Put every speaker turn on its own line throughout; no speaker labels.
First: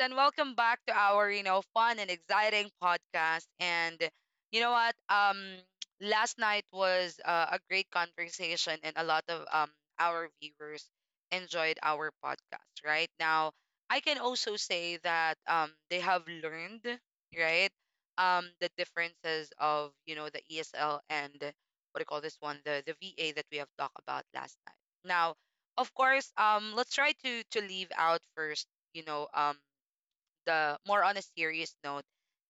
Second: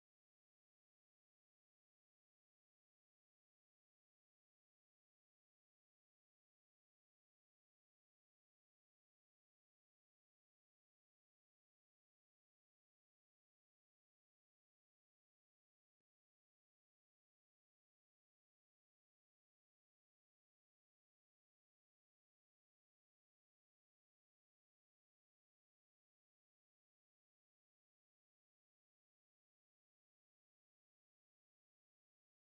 and welcome back to our, fun and exciting podcast. And you know what? Last night was a great conversation, and a lot of our viewers enjoyed our podcast. Right now, I can also say that they have learned, right? The differences of the ESL and what do you call this one, the VA that we have talked about last night. Now, of course, let's try to leave out first, you know, um, the more on a serious note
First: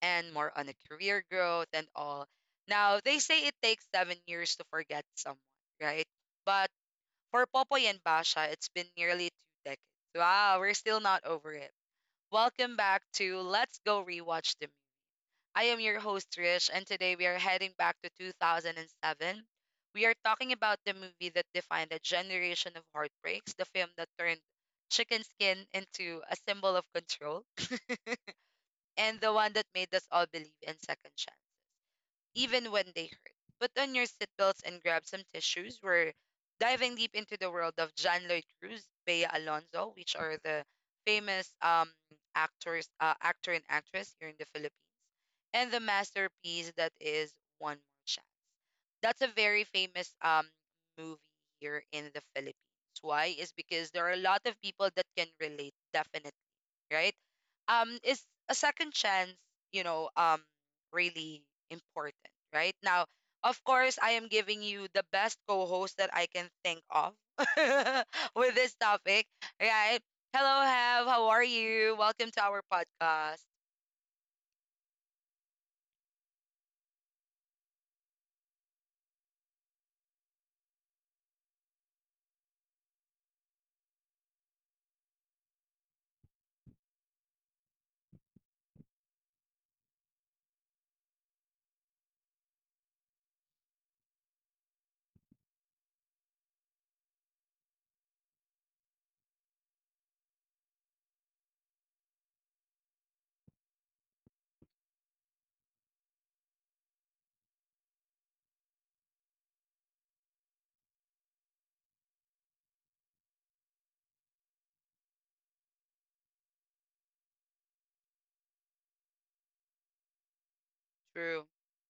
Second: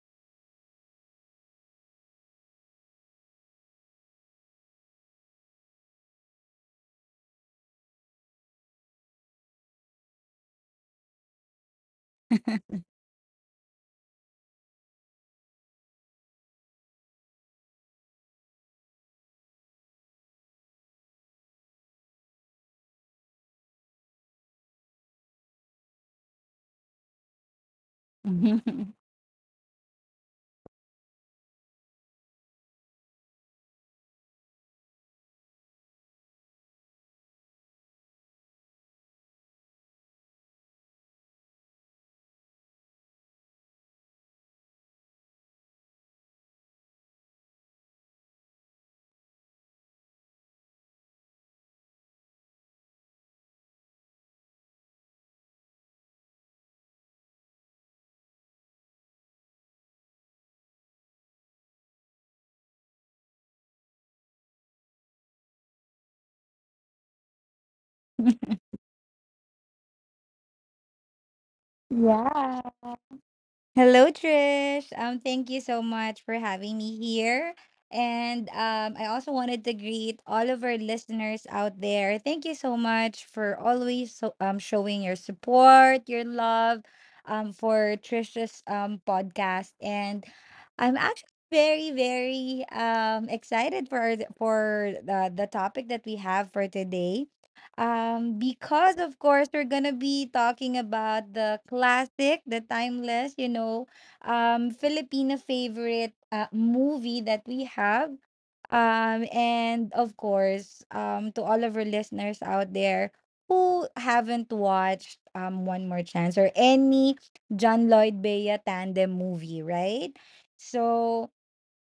and more on a career growth and all. Now, they say it takes 7 years to forget someone, right? But for Popoy and Basha, it's been nearly 2 decades. Wow, we're still not over it. Welcome back to Let's Go Rewatch the Movie. I am your host, Trish, and today we are heading back to 2007. We are talking about the movie that defined a generation of heartbreaks, the film that turned chicken skin into a symbol of control, and the one that made us all believe in second chance, even when they hurt. Put on your seatbelts and grab some tissues. We're diving deep into the world of John Lloyd Cruz, Bea Alonzo, which are the famous actors, actor and actress here in the Philippines, and the masterpiece that is One More Chance. That's a very famous movie here in the Philippines. Why? Is because there are a lot of people that can relate, definitely, right? Is a second chance, you know, um, really important, right? Now, of course, I am giving you the best co-host that I can think of with this topic, right? Hello, Have. How are you? Welcome to our
yeah.
podcast.
Hello, Trish. Thank you so much for having me here. And I also wanted to greet all of our listeners out there. Thank you so much for always so, showing your support, your love for Trish's podcast. And I'm actually very, very excited for the topic that we have for today. Because of course we're gonna be talking about the classic, the timeless, you know, Filipino favorite movie that we have. And of course, to all of our listeners out there who haven't watched One More Chance or any John Lloyd Bea tandem movie, right? So
True.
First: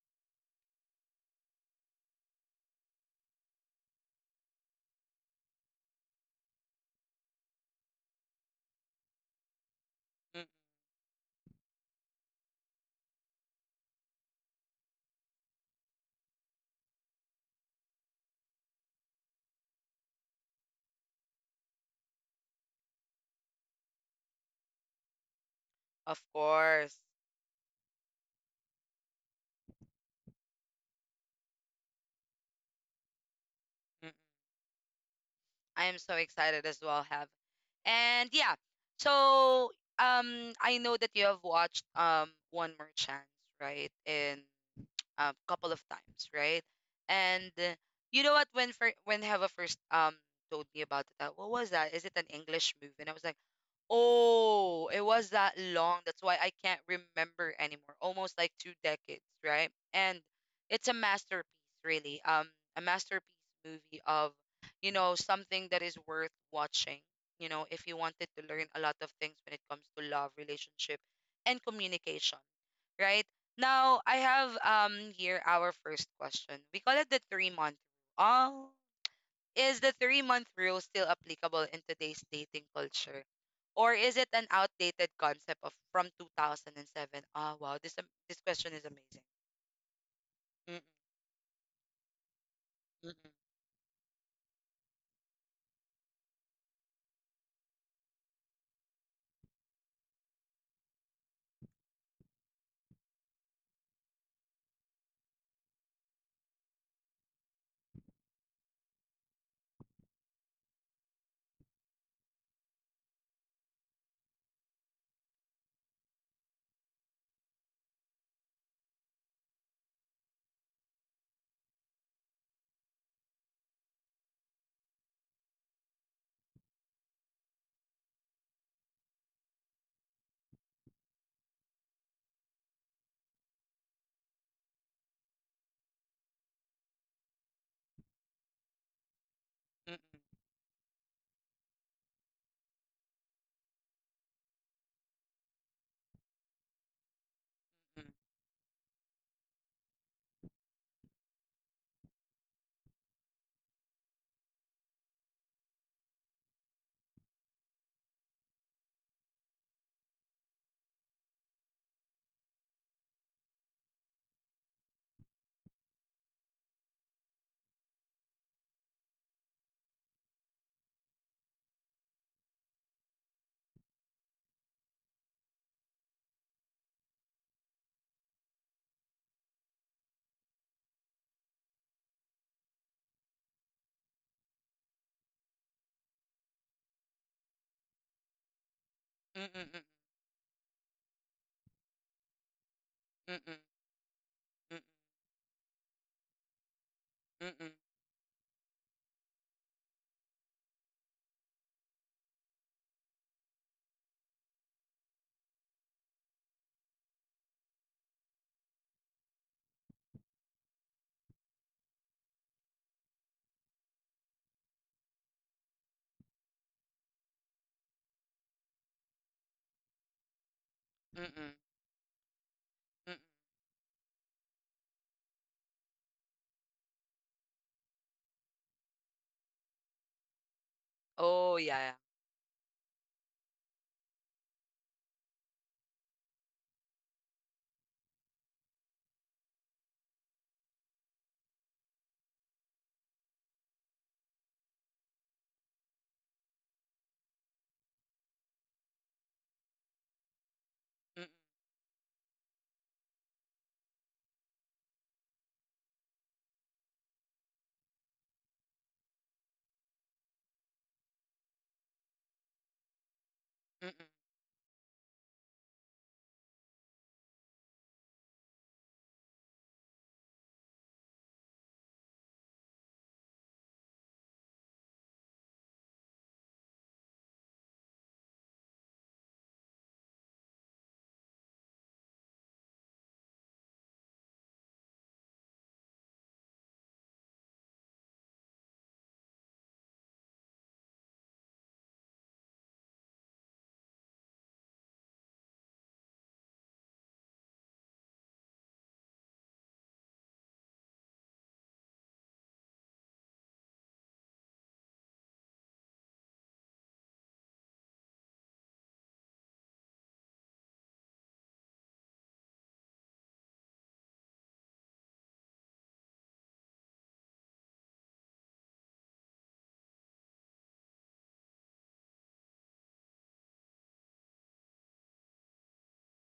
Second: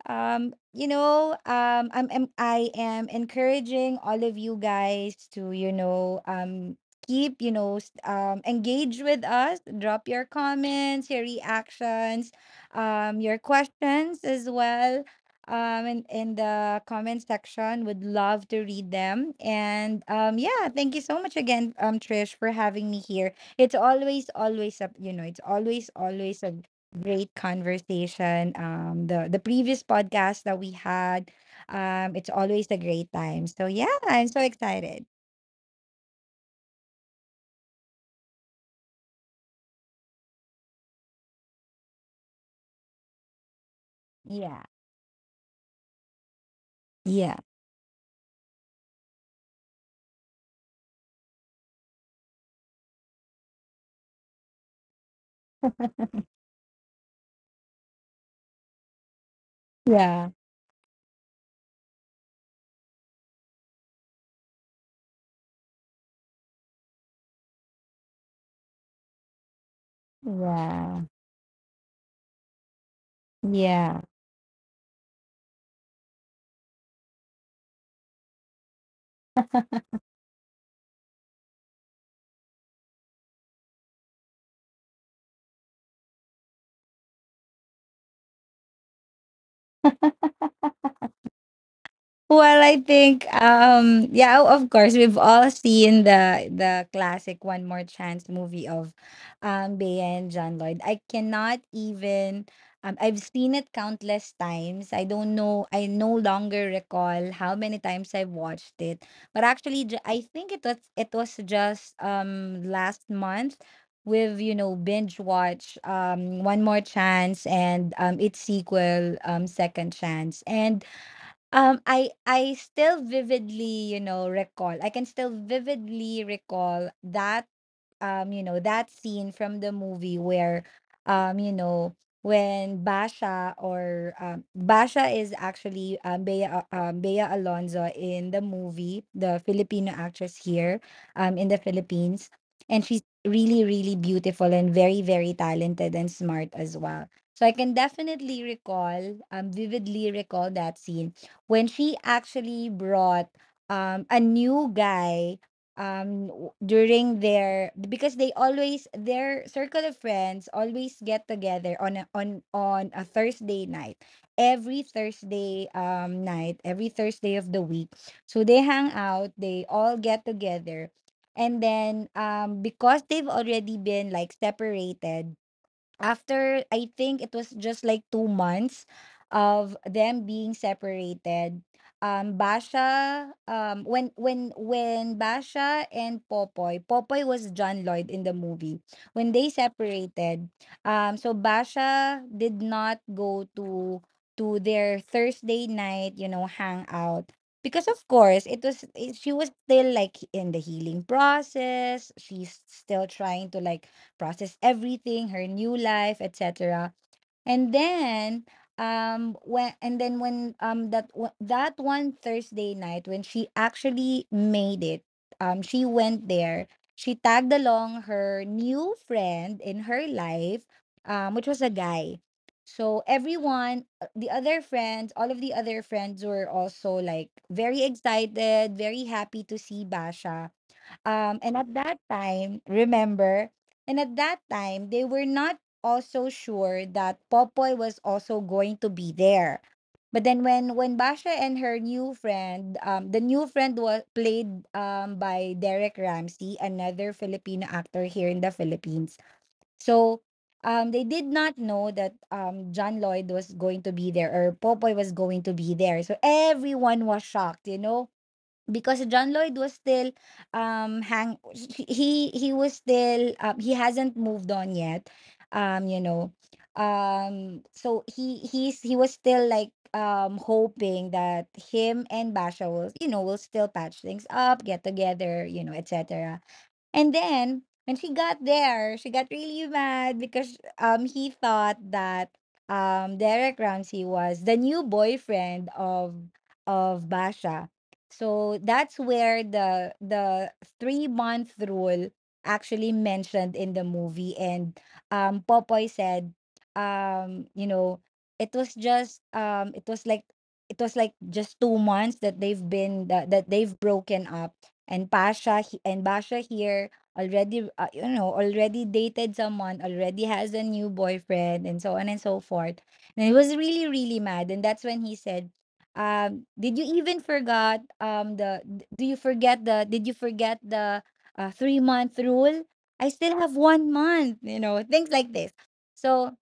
you know I am encouraging all of you guys to you know keep you know engage with us, drop your
Mm,
comments, your reactions, your questions as well, in the comment section. Would love to read them. And yeah, thank you so much again, Trish, for having me here. It's always
Of
always a
course.
great conversation. The previous podcast that we had, it's always a great time. So yeah,
Mm,
I'm so excited.
I am so excited as well, Have. And yeah, so I know that you have watched One More Chance, right? And
Yeah,
a couple of times, right?
yeah,
And you know what? When Heva first told me about it, what was that? Is it an English movie? And I was like, oh, it was that long. That's why I can't remember anymore. Almost like 2 decades, right? And
yeah,
it's a masterpiece, really. A masterpiece movie of, something that is worth watching. If you wanted to learn a lot of things when it comes to love, relationship,
yeah,
and communication, right?
yeah.
Now I have here our first question. We call it the 3 month rule. Oh, is the 3 month rule still applicable in today's dating culture? Or is it an outdated concept of from 2007? Ah, wow, this question is amazing. Mm,
Well, I
mm,
think yeah, of course we've all seen the classic One More Chance movie of Bea and John Lloyd. I cannot even I've seen it countless times. I don't know, I no longer recall how many times I've watched it. But actually I think it was just last month with you know binge watch One More Chance and its sequel, Second Chance. And I still vividly, you know, recall. I can still vividly recall that you know that scene from the movie where you know when Basha, or Basha is actually Bea Alonzo in the movie, the Filipino
mm,
actress here in the Philippines, and she's really really beautiful and very very talented and smart as well. So I can definitely recall vividly recall that scene when she actually brought a new guy during their, because they always, their circle of friends always get together on on a Thursday night, every Thursday night, every Thursday of the week, so they hang out, they all get together. And then because they've already been like separated after I think it was just like 2 months of them being separated. Basha, when Basha and Popoy, Popoy was John Lloyd in the movie. When
mm,
they
mm, mm,
separated, so Basha did not
mm,
go
mm,
to their Thursday night, you know, hangout,
mm, mm, mm, mm,
because of course it was it, she was still like in the healing process. She's still trying to like process everything, her new life, etc. And then when that that one Thursday night when she actually made it, she went there. She tagged along her new friend in her life,
mm, mm,
which
mm,
was a guy. So
mm.
everyone, the other friends, all of the other friends were also like very excited, very happy to see Basha. And
Oh
at
yeah.
that time remember, and at that time they were not also sure that Popoy was also going to be there. But then when Basha and her new friend, the new friend was played by Derek Ramsey, another Filipino actor here in the Philippines. So they did
Yeah. Mm,
not know that John Lloyd was going to be there, or Popoy was going to be there, so everyone was shocked, you know, because John Lloyd was still hang he was still he
mm,
hasn't moved on yet, you know, so he was still like hoping that him and Basha will, you know, will still patch things up, get together, you know, etc. And then when she got there, she got really mad because he thought that Derek Ramsey was the new boyfriend of Basha. So that's where the 3 month rule actually mentioned in the movie, and Popoy said, you know, it was like it was like just 2 months that they've broken up, and Basha here already you know already dated someone, already has a new boyfriend and so on and so forth. And he was really really mad, and that's when he said, did you even forgot, the d- do you forget the did you forget the 3-month rule? I still have 1 month, you know, things like this. So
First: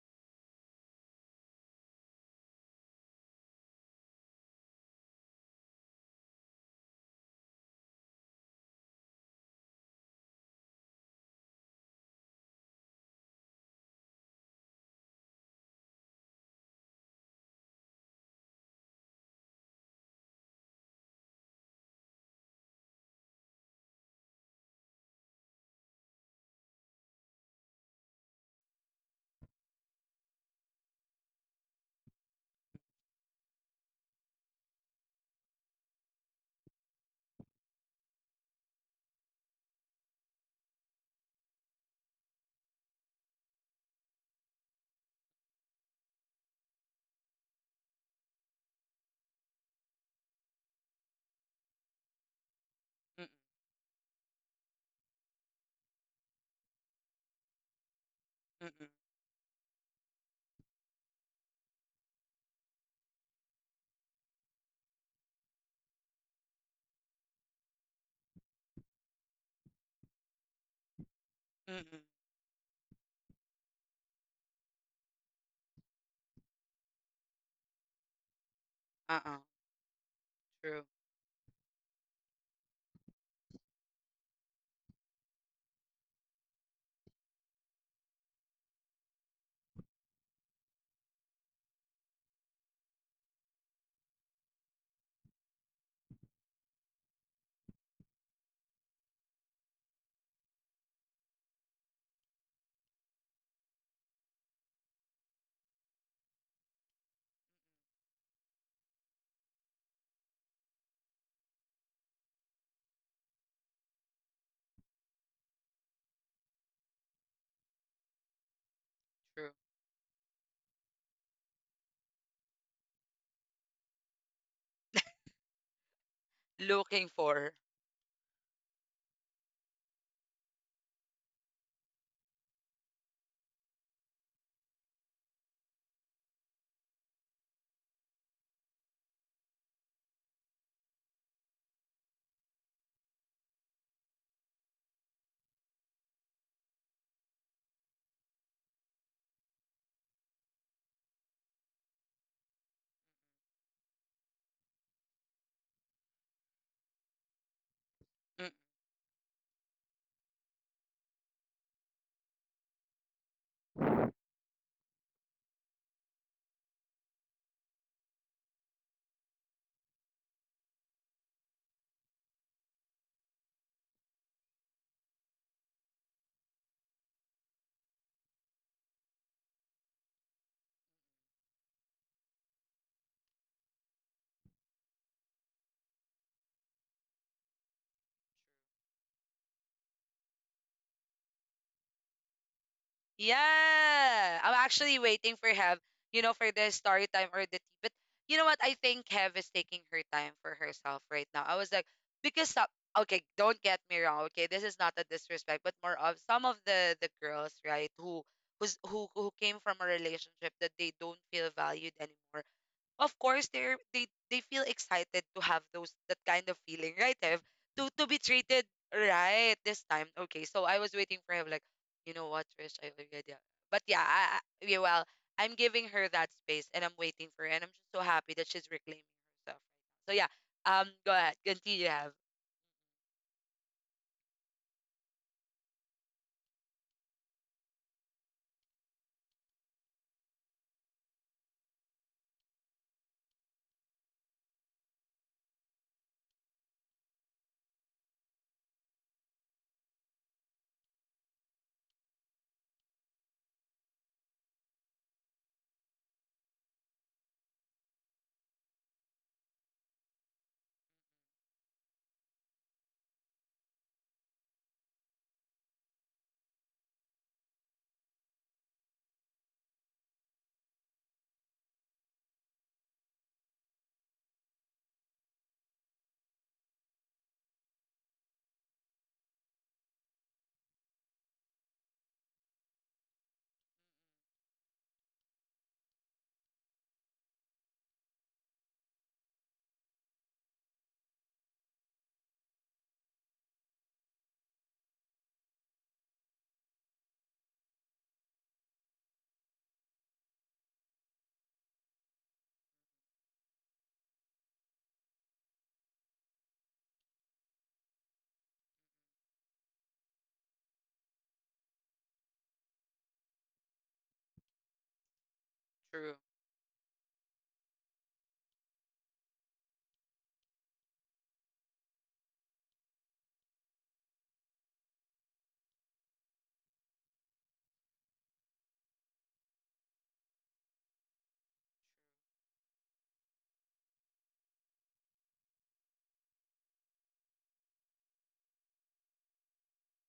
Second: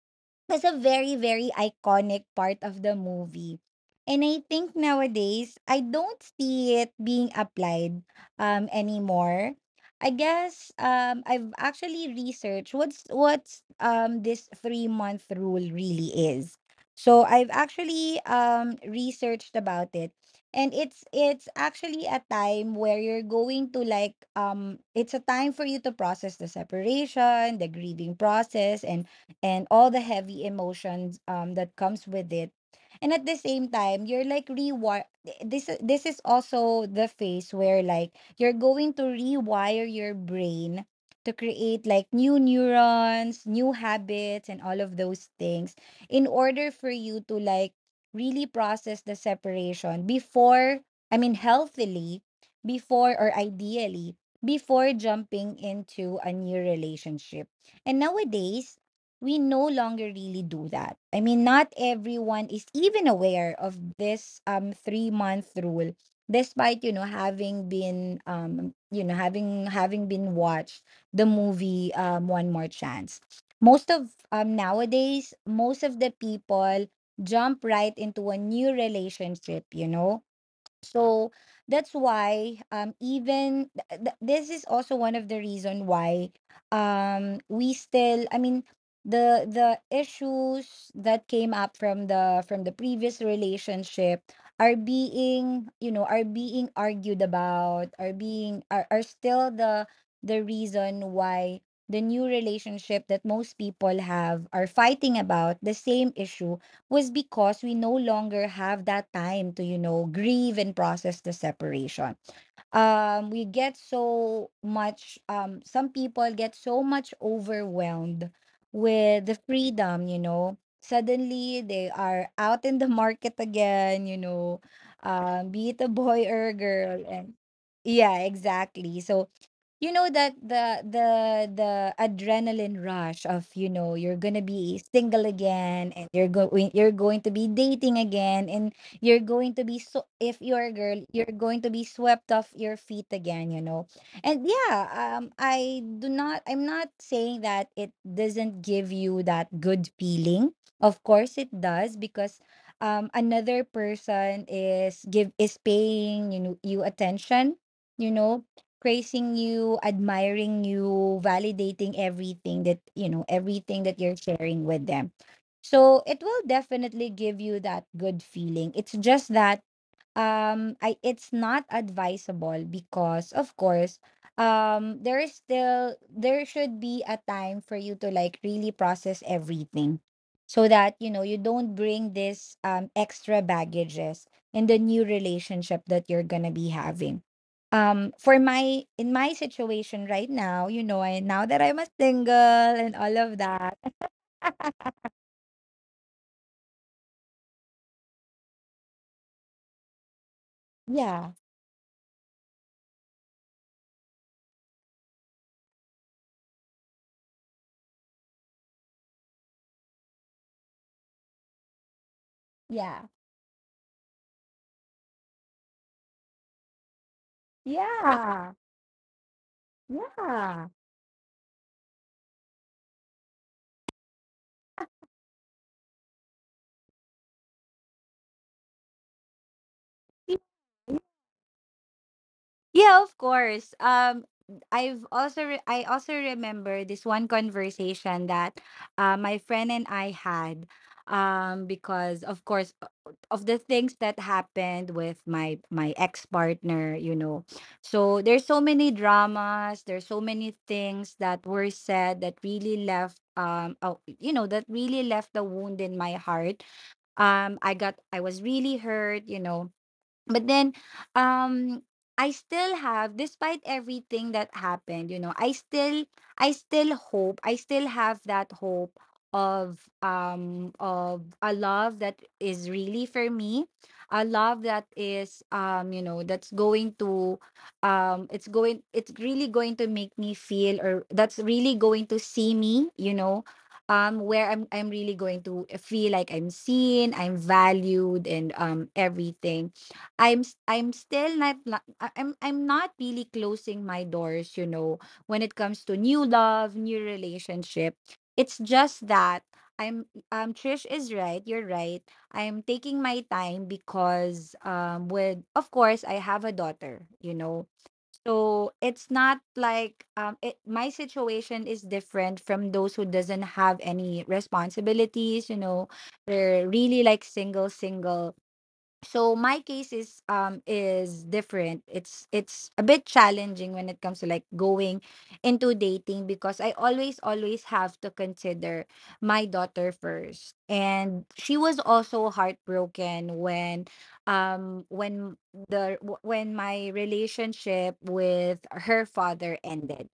was a very, very iconic part of the movie. And I think nowadays, I don't see it being applied anymore. I guess I've actually researched what's this 3 month rule really is. So I've actually researched about it, and it's actually a time where you're going to like it's a time for you to process the separation, the grieving process, and all the heavy emotions that comes with it. And at the same time you're like rewire, this is also the phase where like you're going to rewire your brain to create like new neurons, new habits and all of those things, in order for you to like really process the separation before, I mean healthily, before,
mm,
or
mm,
ideally, before jumping into a new relationship. And nowadays
mm,
we no longer really do that. I mean, not everyone is even aware of this 3 month rule, despite you know having been you know having having been watched the
mm, mm,
movie,
mm.
One More Chance. Most of nowadays, most of the people jump right into a new
Uh-uh.
relationship, you know.
True,
So that's why this is also one of the reason why we still, I mean, the issues that came up from the previous relationship are being you know are being argued about, are being, are still the reason why the new relationship that most people have are fighting about the same issue. Was because we no longer have that time to you know grieve and process the separation. We get so much, some people get so much overwhelmed with the
true.
freedom, you know, suddenly they are out in the market again, you know, be it a boy or a girl.
Looking
And
for.
yeah, exactly. So you know that the adrenaline rush of you know you're gonna be single again and you're going to be dating again, and you're going to be, so if you're a girl you're going to be swept off your feet again, you know. And yeah, I do not, I'm not saying that it doesn't give you that good feeling. Of course it does, because another person is give is paying you know you attention, you know, praising you, admiring you, validating everything that, you know, everything that you're sharing with them. So it will definitely give you that good feeling. It's just that I it's not advisable because of course there is still there should be a time for you to like really process everything, so that you know you don't bring this extra baggages in the new relationship that you're going to be having. For my, in my situation right now, you know, I, now that I'm a single and all of that,
Yeah, I'm actually waiting for Hev, for the story time or the tea. But you know what? I think Hev is taking her time for herself
yeah,
right now. I was like, because some, okay, don't get me wrong. Okay, this is not a disrespect, but more of some of the girls, right, who who's, who came from a relationship that they don't feel valued anymore.
yeah,
Of course, they feel excited to have those, that kind of feeling, right, Ev? To be
yeah,
treated right this time. Okay,
yeah.
so I was waiting for him, like, you know what, Trish, I already... But yeah, yeah, well, I'm giving her that space and I'm waiting for her and I'm just so happy that she's reclaiming herself right now, so yeah. Go ahead, continue, Ev.
Yeah, of course. I've also I also remember this one conversation that my friend and I had because of course of the things that happened with my ex-partner, you know. So there's so many dramas, there's so many things that were said that really left you know that really left a wound in my heart. I was really hurt, you know. But then um I still have, despite everything that happened you know I still, I still hope, I still have that hope of a love that is really for me, a love that is you know that's going to it's going, it's really going to make me feel, or that's really going to see me, you know, where I'm really going to feel like I'm seen, I'm valued and everything. I'm still not I'm not really closing my doors, you know, when it comes to new love, new relationship. It's just that I'm Trish is right, you're right. I'm taking my time because with of course I have a daughter, you know. So it's not like my situation is different from those who doesn't have any responsibilities, you know.
True,
They're really like single. So my case is different. It's a bit challenging when it comes to like going into dating because I always have to consider my daughter first, and she was also heartbroken when um when when my relationship with her father ended.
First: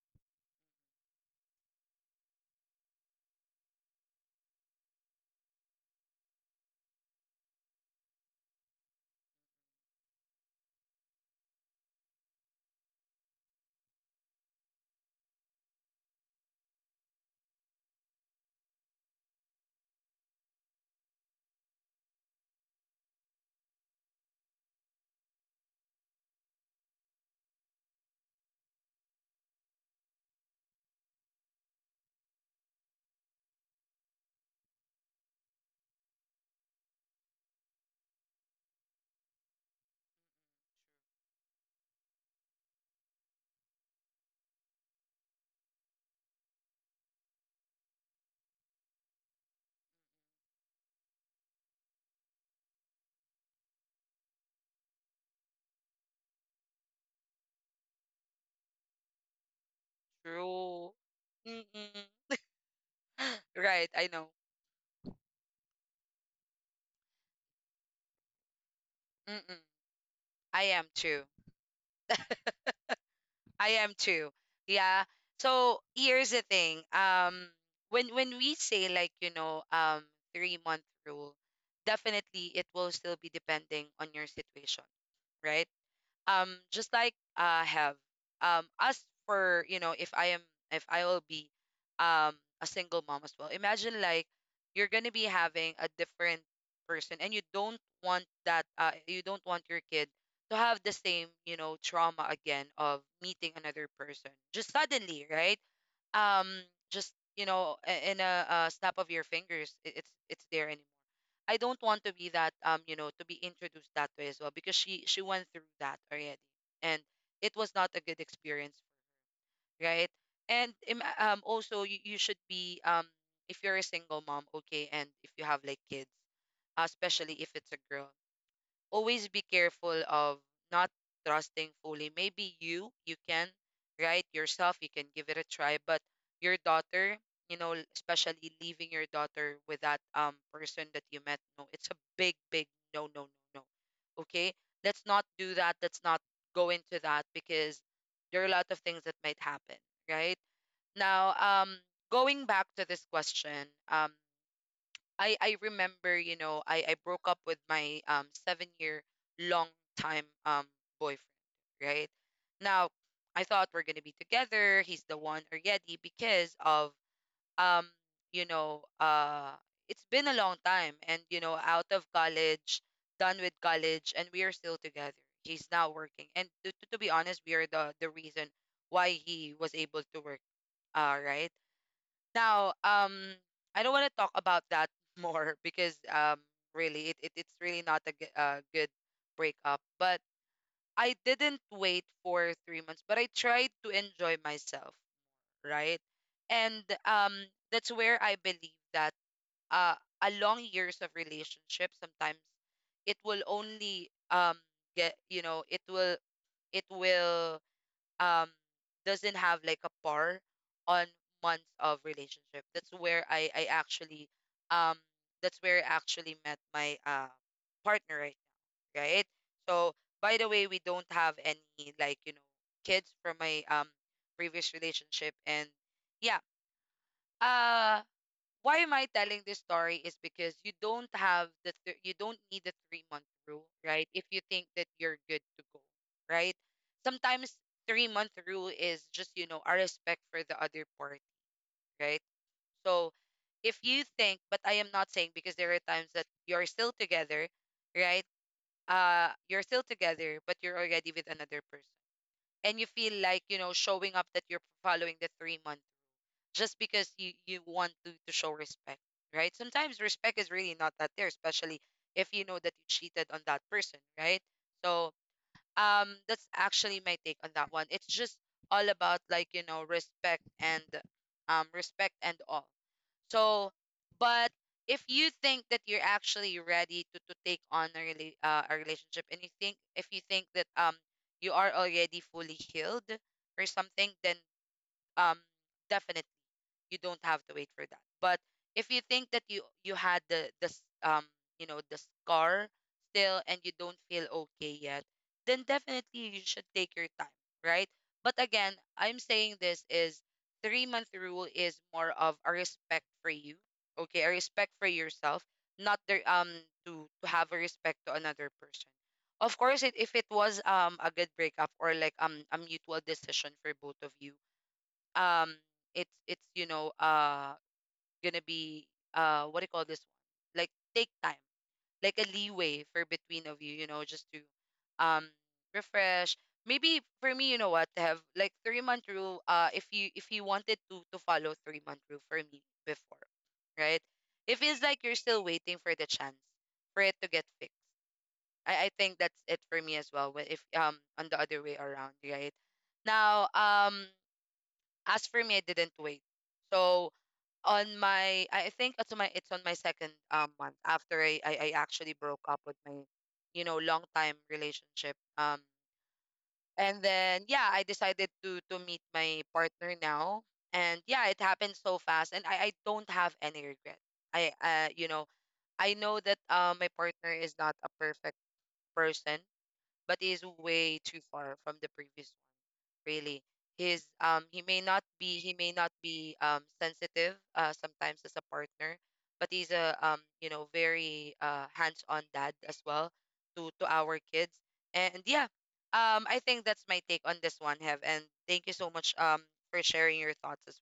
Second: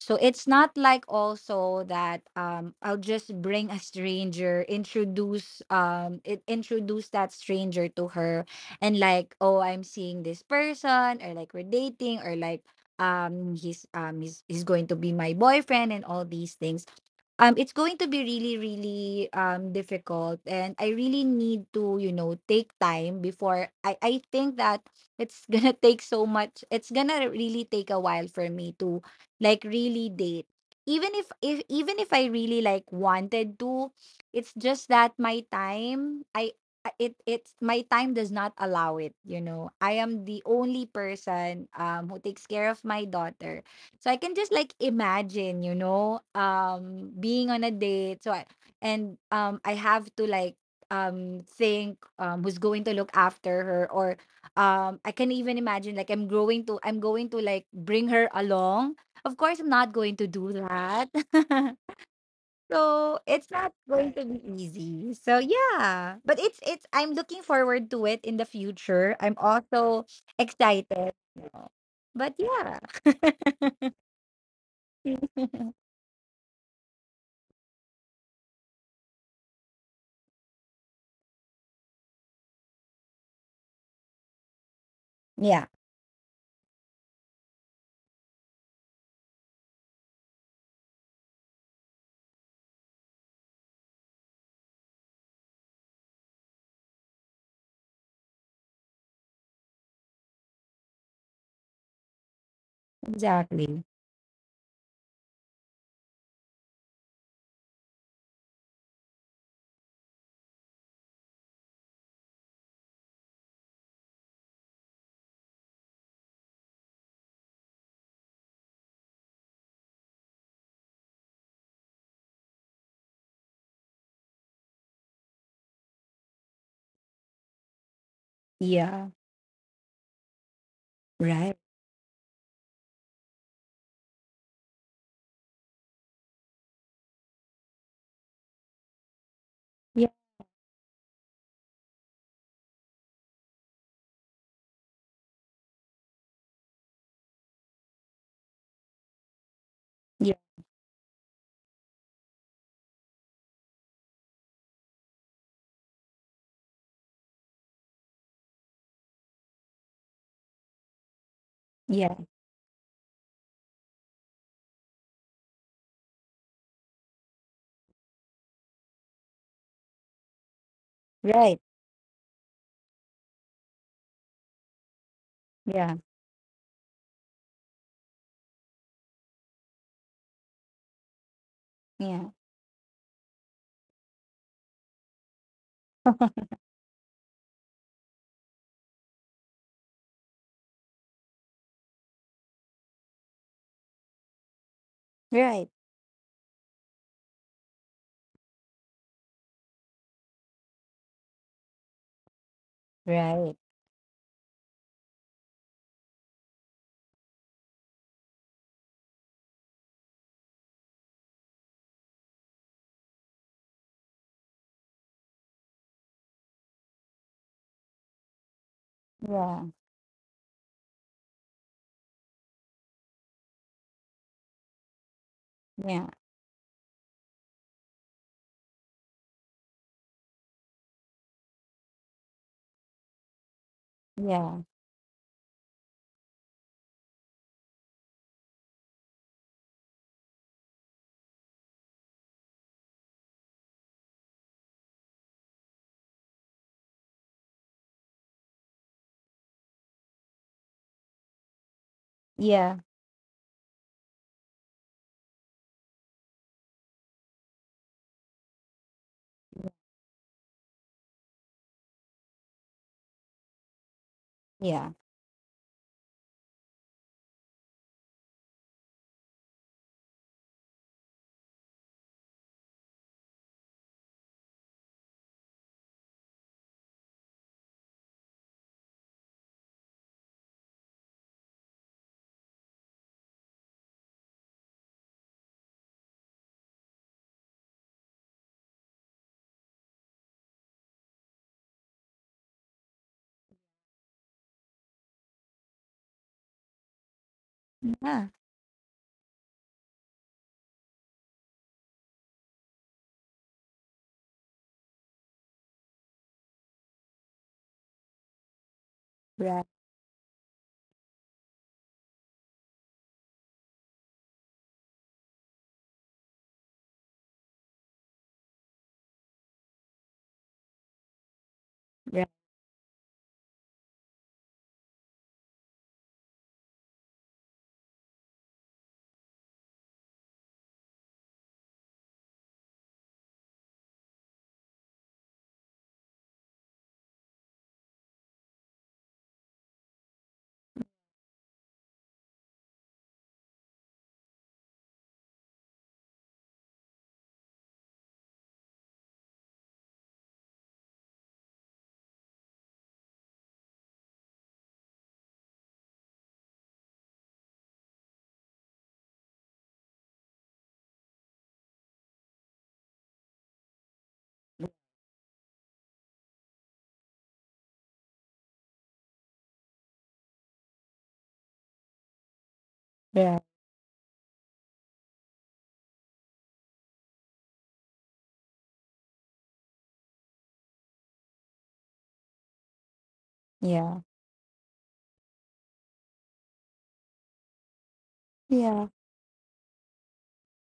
So it's not like also that I'll just bring a stranger, introduce that stranger to her and like, oh, I'm seeing this person, or like we're dating, or like he's going to be my boyfriend and all these things. It's going to be really, really difficult, and I really need to, you know, take time before I think that it's gonna take so much. It's gonna really take a while for me to like really date, even if I really like wanted to. It's just that my time I- it it's my time does not allow it, you know. I am the only person who takes care of my daughter, so I can just like imagine, you know, being on a date. So I have to like think who's going to look after her, or I can even imagine like I'm going to like bring her along. Of course, I'm not going to do
true.
that.
Mm-mm.
So it's not
Right, I
going to
know.
be easy. So yeah, but it's it's. I'm looking forward to it in the future. I'm
Mm-mm.
also
I am
excited,
too.
you know. But yeah,
I am too. Yeah. So here's the thing. When we say like 3 month rule, definitely it will still be depending on your situation, right?
yeah,
Just like I have, as for, if I will be um a single mom as well, imagine like you're gonna be having a different person and you don't want that, you don't want your kid to have the same, trauma again of meeting another
exactly.
person just suddenly, right? um just you know, in a, snap of your fingers, it's there anymore. I don't want to be that, to be introduced that way as well, because she went through that already, and it was not a good experience, right? And also, you should be, if you're a single mom, okay, and if you have like kids, especially if it's a girl,
Yeah,
always be careful of not
right.
trusting fully. Maybe you can, right? Yourself, you can give it a try, but your daughter, you know, especially leaving your daughter with that,
Yeah,
person that you met, no, it's a big, big no, no, no, no. Okay, let's not do that. Let's not go into that, because there are a lot of things that might happen, right?
yeah,
Now, going back to this question, I remember, I broke up with my 7-year long time boyfriend, right?
yeah,
Now, I thought we're going to be together. He's the one already because of, um you know, it's been a long time, and,
right.
out of college, done with college, and we are still together. He's now
Yeah,
working. And to be honest, we are the reason why he was able to work, right?
yeah,
Now, I don't want to talk about that more, because really, it's really not a good breakup. But I didn't wait for 3 months, but I tried to enjoy myself,
right,
right? And that's where I believe that, uh, a long years of relationship sometimes it will
right.
only, get, it will um doesn't have like a par on months of relationship. Um that's where I actually met my partner right now, right?
Yeah,
So, by the way, we don't have any, like, kids from my, previous relationship, and
yeah,
yeah. Uh why am I telling this story is because you don't have you don't need the 3 month rule, right? If you think
yeah,
that you're good to go, right? Sometimes 3 month rule is just, a respect for the other party, right? So if you think, but I am not saying, because there are times that you're still together, right? You're still together, but you're already with another person, and
yeah,
you feel like, showing up that you're following the 3 month just because you want to show respect, right? Sometimes respect is really not that there, especially if you know that you cheated on that person, right?
yeah, yeah.
So, that's actually my take on that one. It's just all about, like, respect and, respect and all. So, but if you think that you're actually ready to, to take on a relationship, and you think if you think that, you are already fully healed or something, then, um definitely you don't have to wait for that. But if you think that you had the scar still, and you don't feel okay yet, then definitely you should take your time, right? But
Right,
again, I'm saying this is 3 month rule is more of a respect for you, okay, a respect for yourself, not there, to have a respect to another person. Of
right,
course, if it was, a good breakup or like, a mutual decision for both of you, um it's gonna be, what do you call this one, like, take time, like a leeway for between of you, you know just to, um refresh. Maybe for me, you know what, to have like 3 month rule, if you — if you wanted to follow 3 month rule for me before, right? It feels like you're still waiting for the chance for it to get fixed. I think that's it for me as well, if, on the other way around, right? Now, as for me, I didn't wait. So on my, I think it's on my second, month after I actually broke up with my, long time relationship. And then yeah, I decided to meet my partner now, and yeah, it happened so fast, and I don't have any regret. I,
right.
uh, you know, I know that my partner is not a perfect person, but is way too far from the previous. Really, his he may not be, he may not be sensitive sometimes as a partner, but he's a, very hands-on dad as well to
Yeah,
our kids. And yeah, I think that's my take on this one. Have and thank you so
yeah.
much, for sharing your thoughts as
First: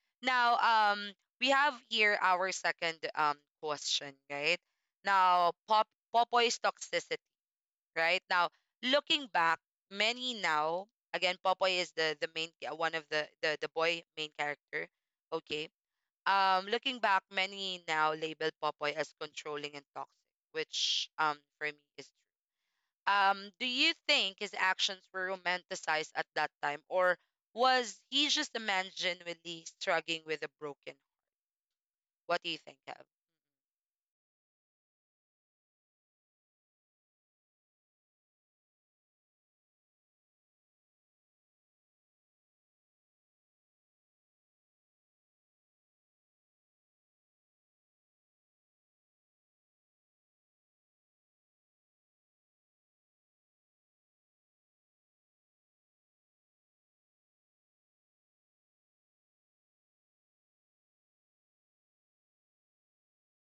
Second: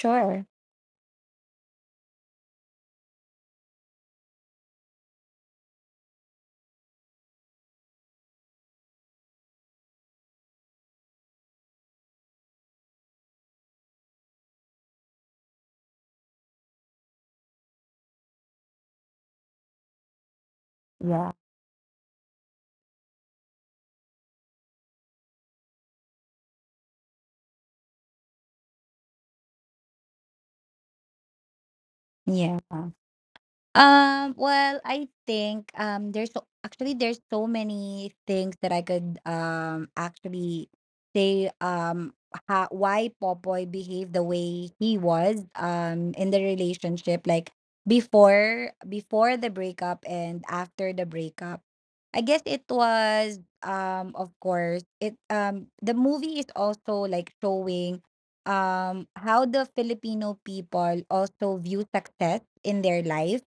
well. Now, um we have here our second question. Right now, Popoy's toxicity, right? Now, looking back, many now, again, Popoy is the one of the boy main character. Okay. Looking back, many now label Popoy as controlling and toxic, which
Yeah.
for me is true. Do you think his actions were romanticized at that time, or was he just a man genuinely struggling with a broken? What do you
Yeah.
think, Kev?
Well, I think there's so many things that I could actually say why Popoy behaved the way he was in the relationship, like before the breakup and after the breakup. I guess it was of course it the movie is also like showing how the Filipino people also view success in their life,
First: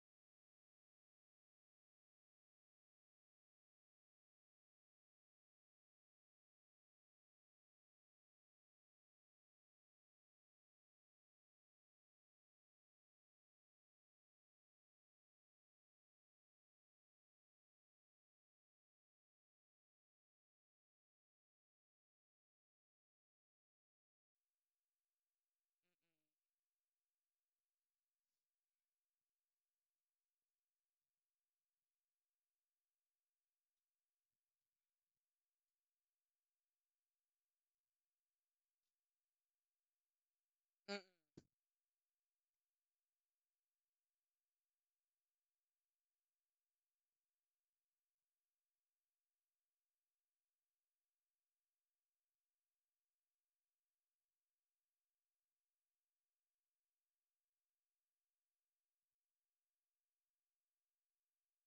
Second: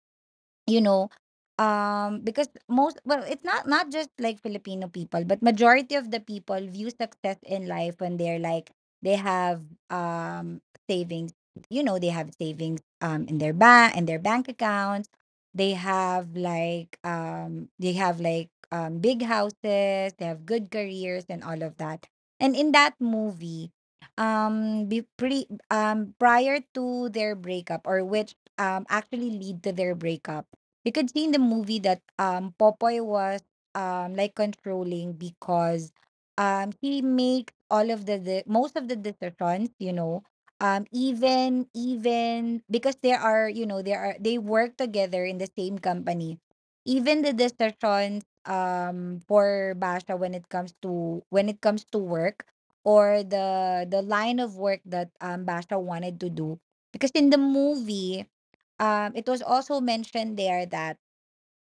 you know. Because most, well, it's not just like Filipino people, but majority of the people view success in life when they're like they have um savings, you know. They have savings in their bank, in their bank accounts. They have like they have like big houses, they have good careers and all of that. And in that movie, be pre prior to their breakup, or which actually lead to their breakup, you could see in the movie that Popoy was like controlling because he made all of the most of the decisions, you know.
Mm.
Even even Because there are, you know, there are, they work together in the same company. Even the decisions for Basha when it comes to when it comes to work, or the line of work that Basha wanted to do. Because in the movie, it was also mentioned there that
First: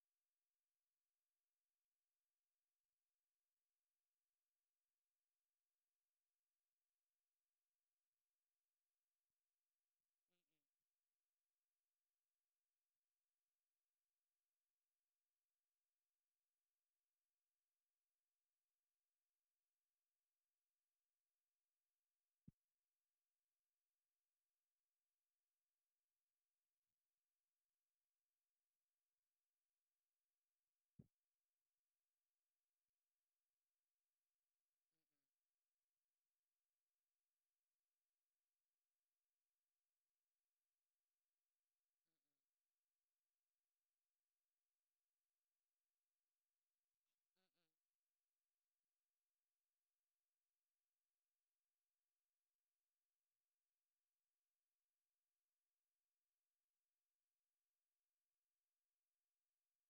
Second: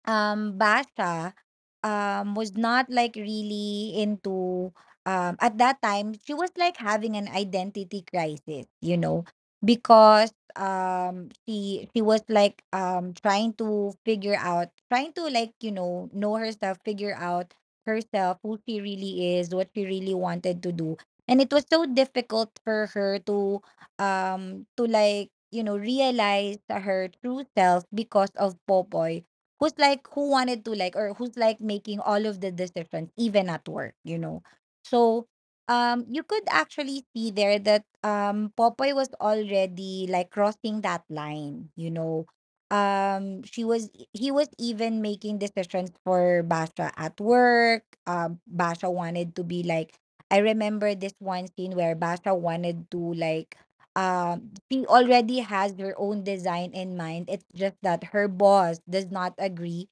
Basha was not like really into at that time, she was like having an identity crisis, you know. Because she was like trying to figure out, trying to like, you know herself, figure out herself, who she really is, what she really wanted to do. And it was so difficult for her to like, you know, realize her true self because of Popoy, who's like who wanted to like or who's like making all of the decisions even at work, you know. So you could actually see there that Popoy was already like crossing that line, you know. She was He was even making decisions for Basha at work. Basha wanted to be like, I remember this one scene where Basha wanted to like uh, she already has her own design in mind. It's just that her boss does not agree.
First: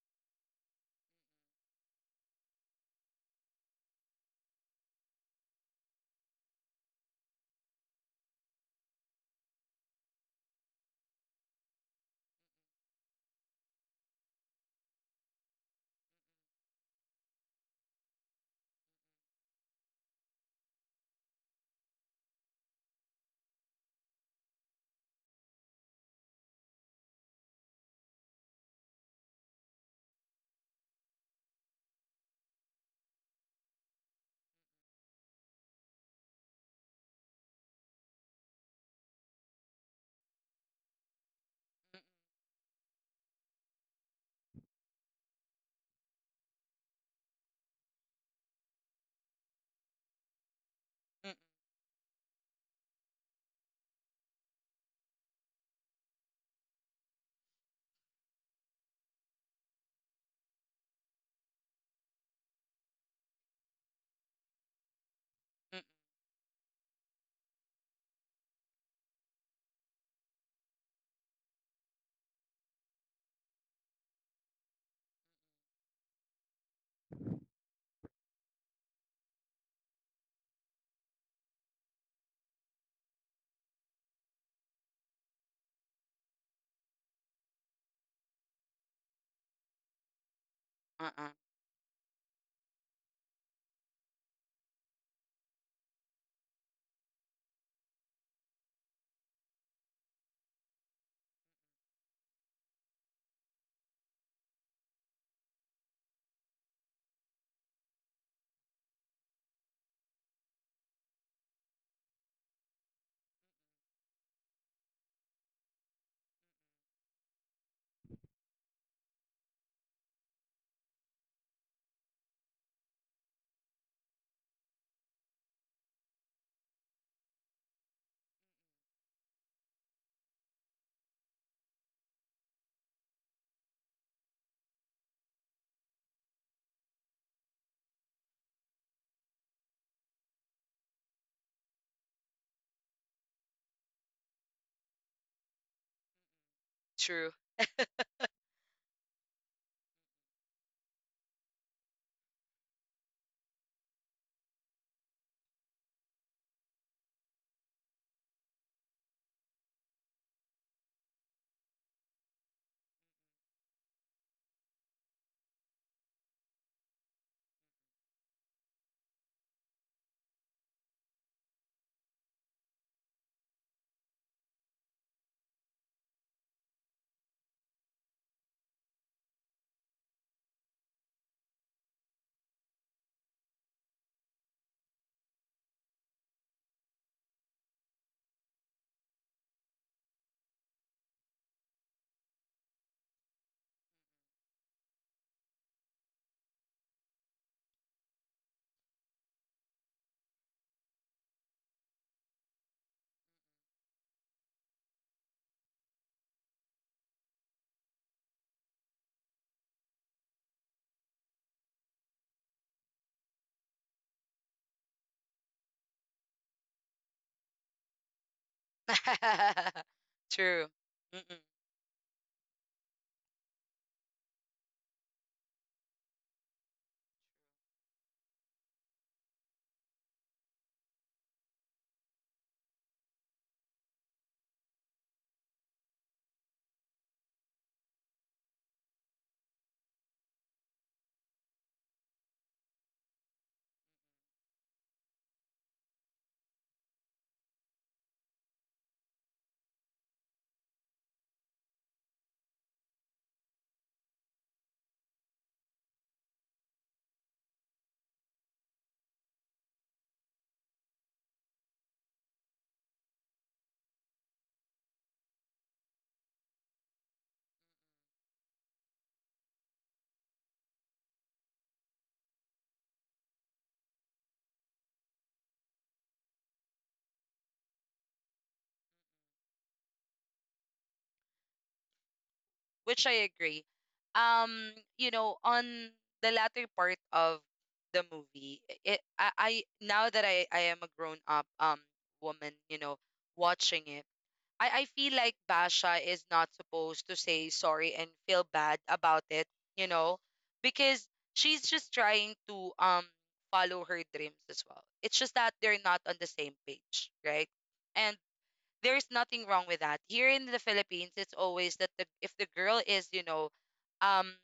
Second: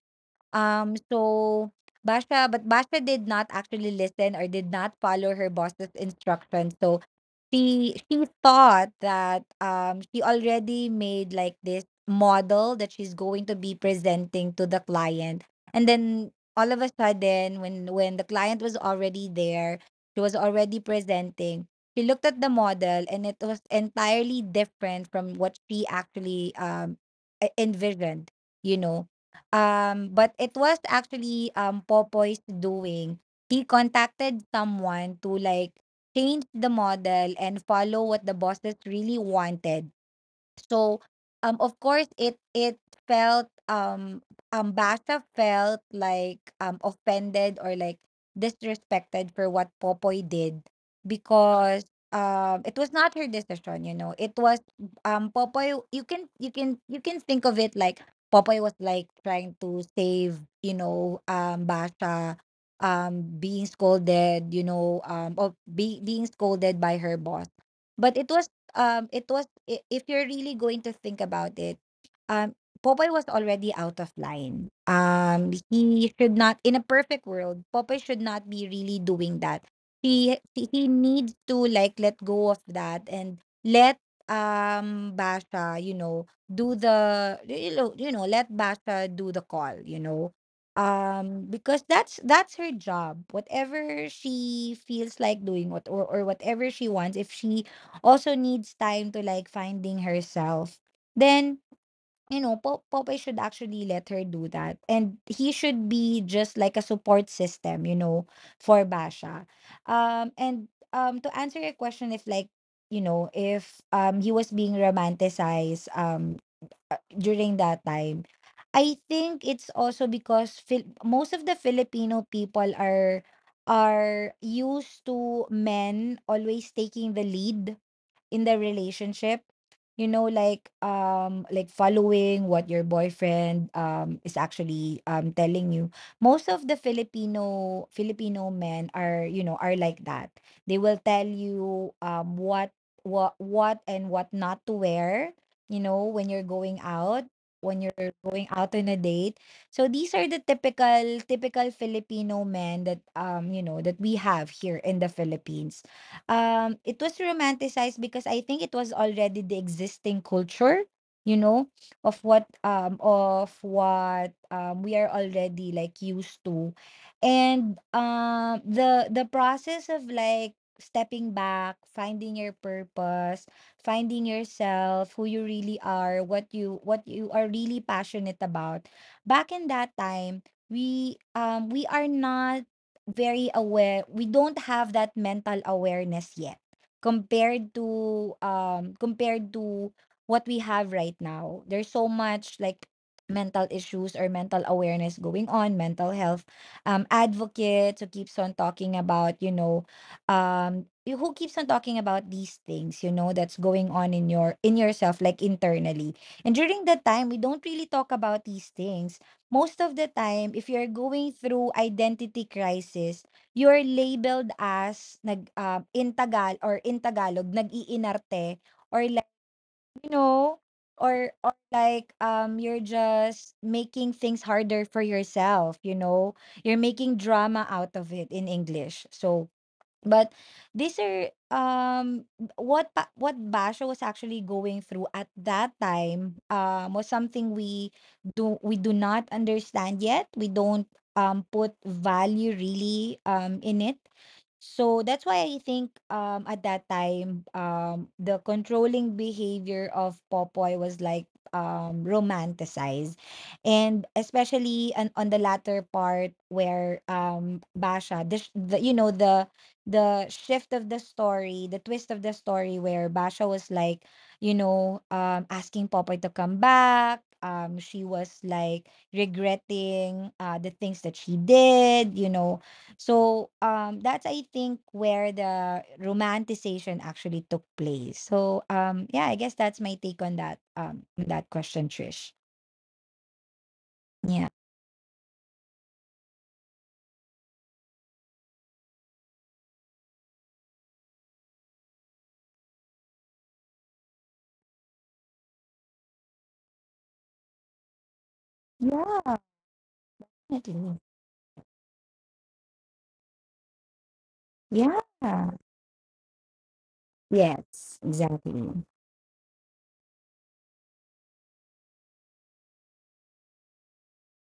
So Basha, but Basha did not actually listen or did not follow her boss's instructions. So she thought that she already made like this model that she's going to be presenting to the client. And then all of a sudden when the client was already there, she was already presenting. She looked at the model, and it was entirely different from what she actually envisioned, you know. But it was actually Popoy's doing. He contacted someone to like change the model and follow what the bosses really wanted. So of
Mm.
course it felt Basha felt like offended or like disrespected for what Popoy did
Mm. Mm.
because it was not her decision, you know. It was Popoy, you can you can think of it like Popoy was like trying to save, you know, Basha being scolded, you know,
Mm. Mm.
being scolded by her boss. But it was if you're really going to think about it, um Popeye was already out of line. He should not, in a perfect world, Popeye should not be really doing that. He he needs to like let go of that and let Basha, you know, do the, you know, you know, let Basha do the call, you know,
Uh-uh.
because that's her job. Whatever she feels like doing, what or whatever she wants, if she also needs time to like finding herself, then, you know, Popeye should actually let her do that. And he should be just like a support system, you know, for Basha. And to answer your question, if like, you know, if he was being romanticized during that time, I think it's also because most of the Filipino people are used to men always taking the lead in the relationship, you know, like following what your boyfriend is actually telling you. Most of the Filipino men are, you know, are like that. They will tell you what what and what not to wear, you know, when you're going out,
True.
when you're going out on a date. So these are the typical Filipino men that, you know, that we have here in the Philippines. Um, it was romanticized because I think it was already the existing culture, you know, of what we are already like used to. And the process of like stepping back, finding your purpose, finding yourself, who you really are, what you are really passionate about. Back in that time, we are not very aware. We don't have that mental awareness yet compared to compared to what we have right now. There's so much like mental issues or mental awareness going on, mental health advocates who keeps on talking about, you know, who keeps on talking about these things, you know, that's going on in your, in yourself, like internally. And during that time, we don't really talk about these things. Most of the time, if you're going through identity crisis, you're labeled as nag in Tagal or in Tagalog, nag-iinarte, or like, you know,
True.
or
Mm-mm.
like you're just making things harder for yourself, you know. You're making drama out of it in English. So, but these are what what Basho was actually going through at that time was something we do, we do not understand yet. We don't put value really in it. So that's why I think at that time the controlling behavior of Popoy was like romanticized. And especially on the latter part where Basha the you know, the shift of the story, the twist of the story, where Basha was like, you know, asking Popoy to come back. She was like regretting, the things that she did, you know. So that's I think where the romanticization actually took place. So yeah, I guess that's my take on that question, Trish.
Which I agree.
Yeah.
Um, you know, on the latter part of the movie, it, I now that I am a grown up woman, you know, watching it, I feel like Basha is not supposed to say sorry and feel bad about
Yeah.
it, you know,
Definitely.
because she's just trying to follow her dreams as well.
Yeah.
It's just that they're not on the same page, right?
Yes.
And
Exactly.
there's nothing wrong with that. Here in the Philippines, it's always that the, if the girl is, you know, um,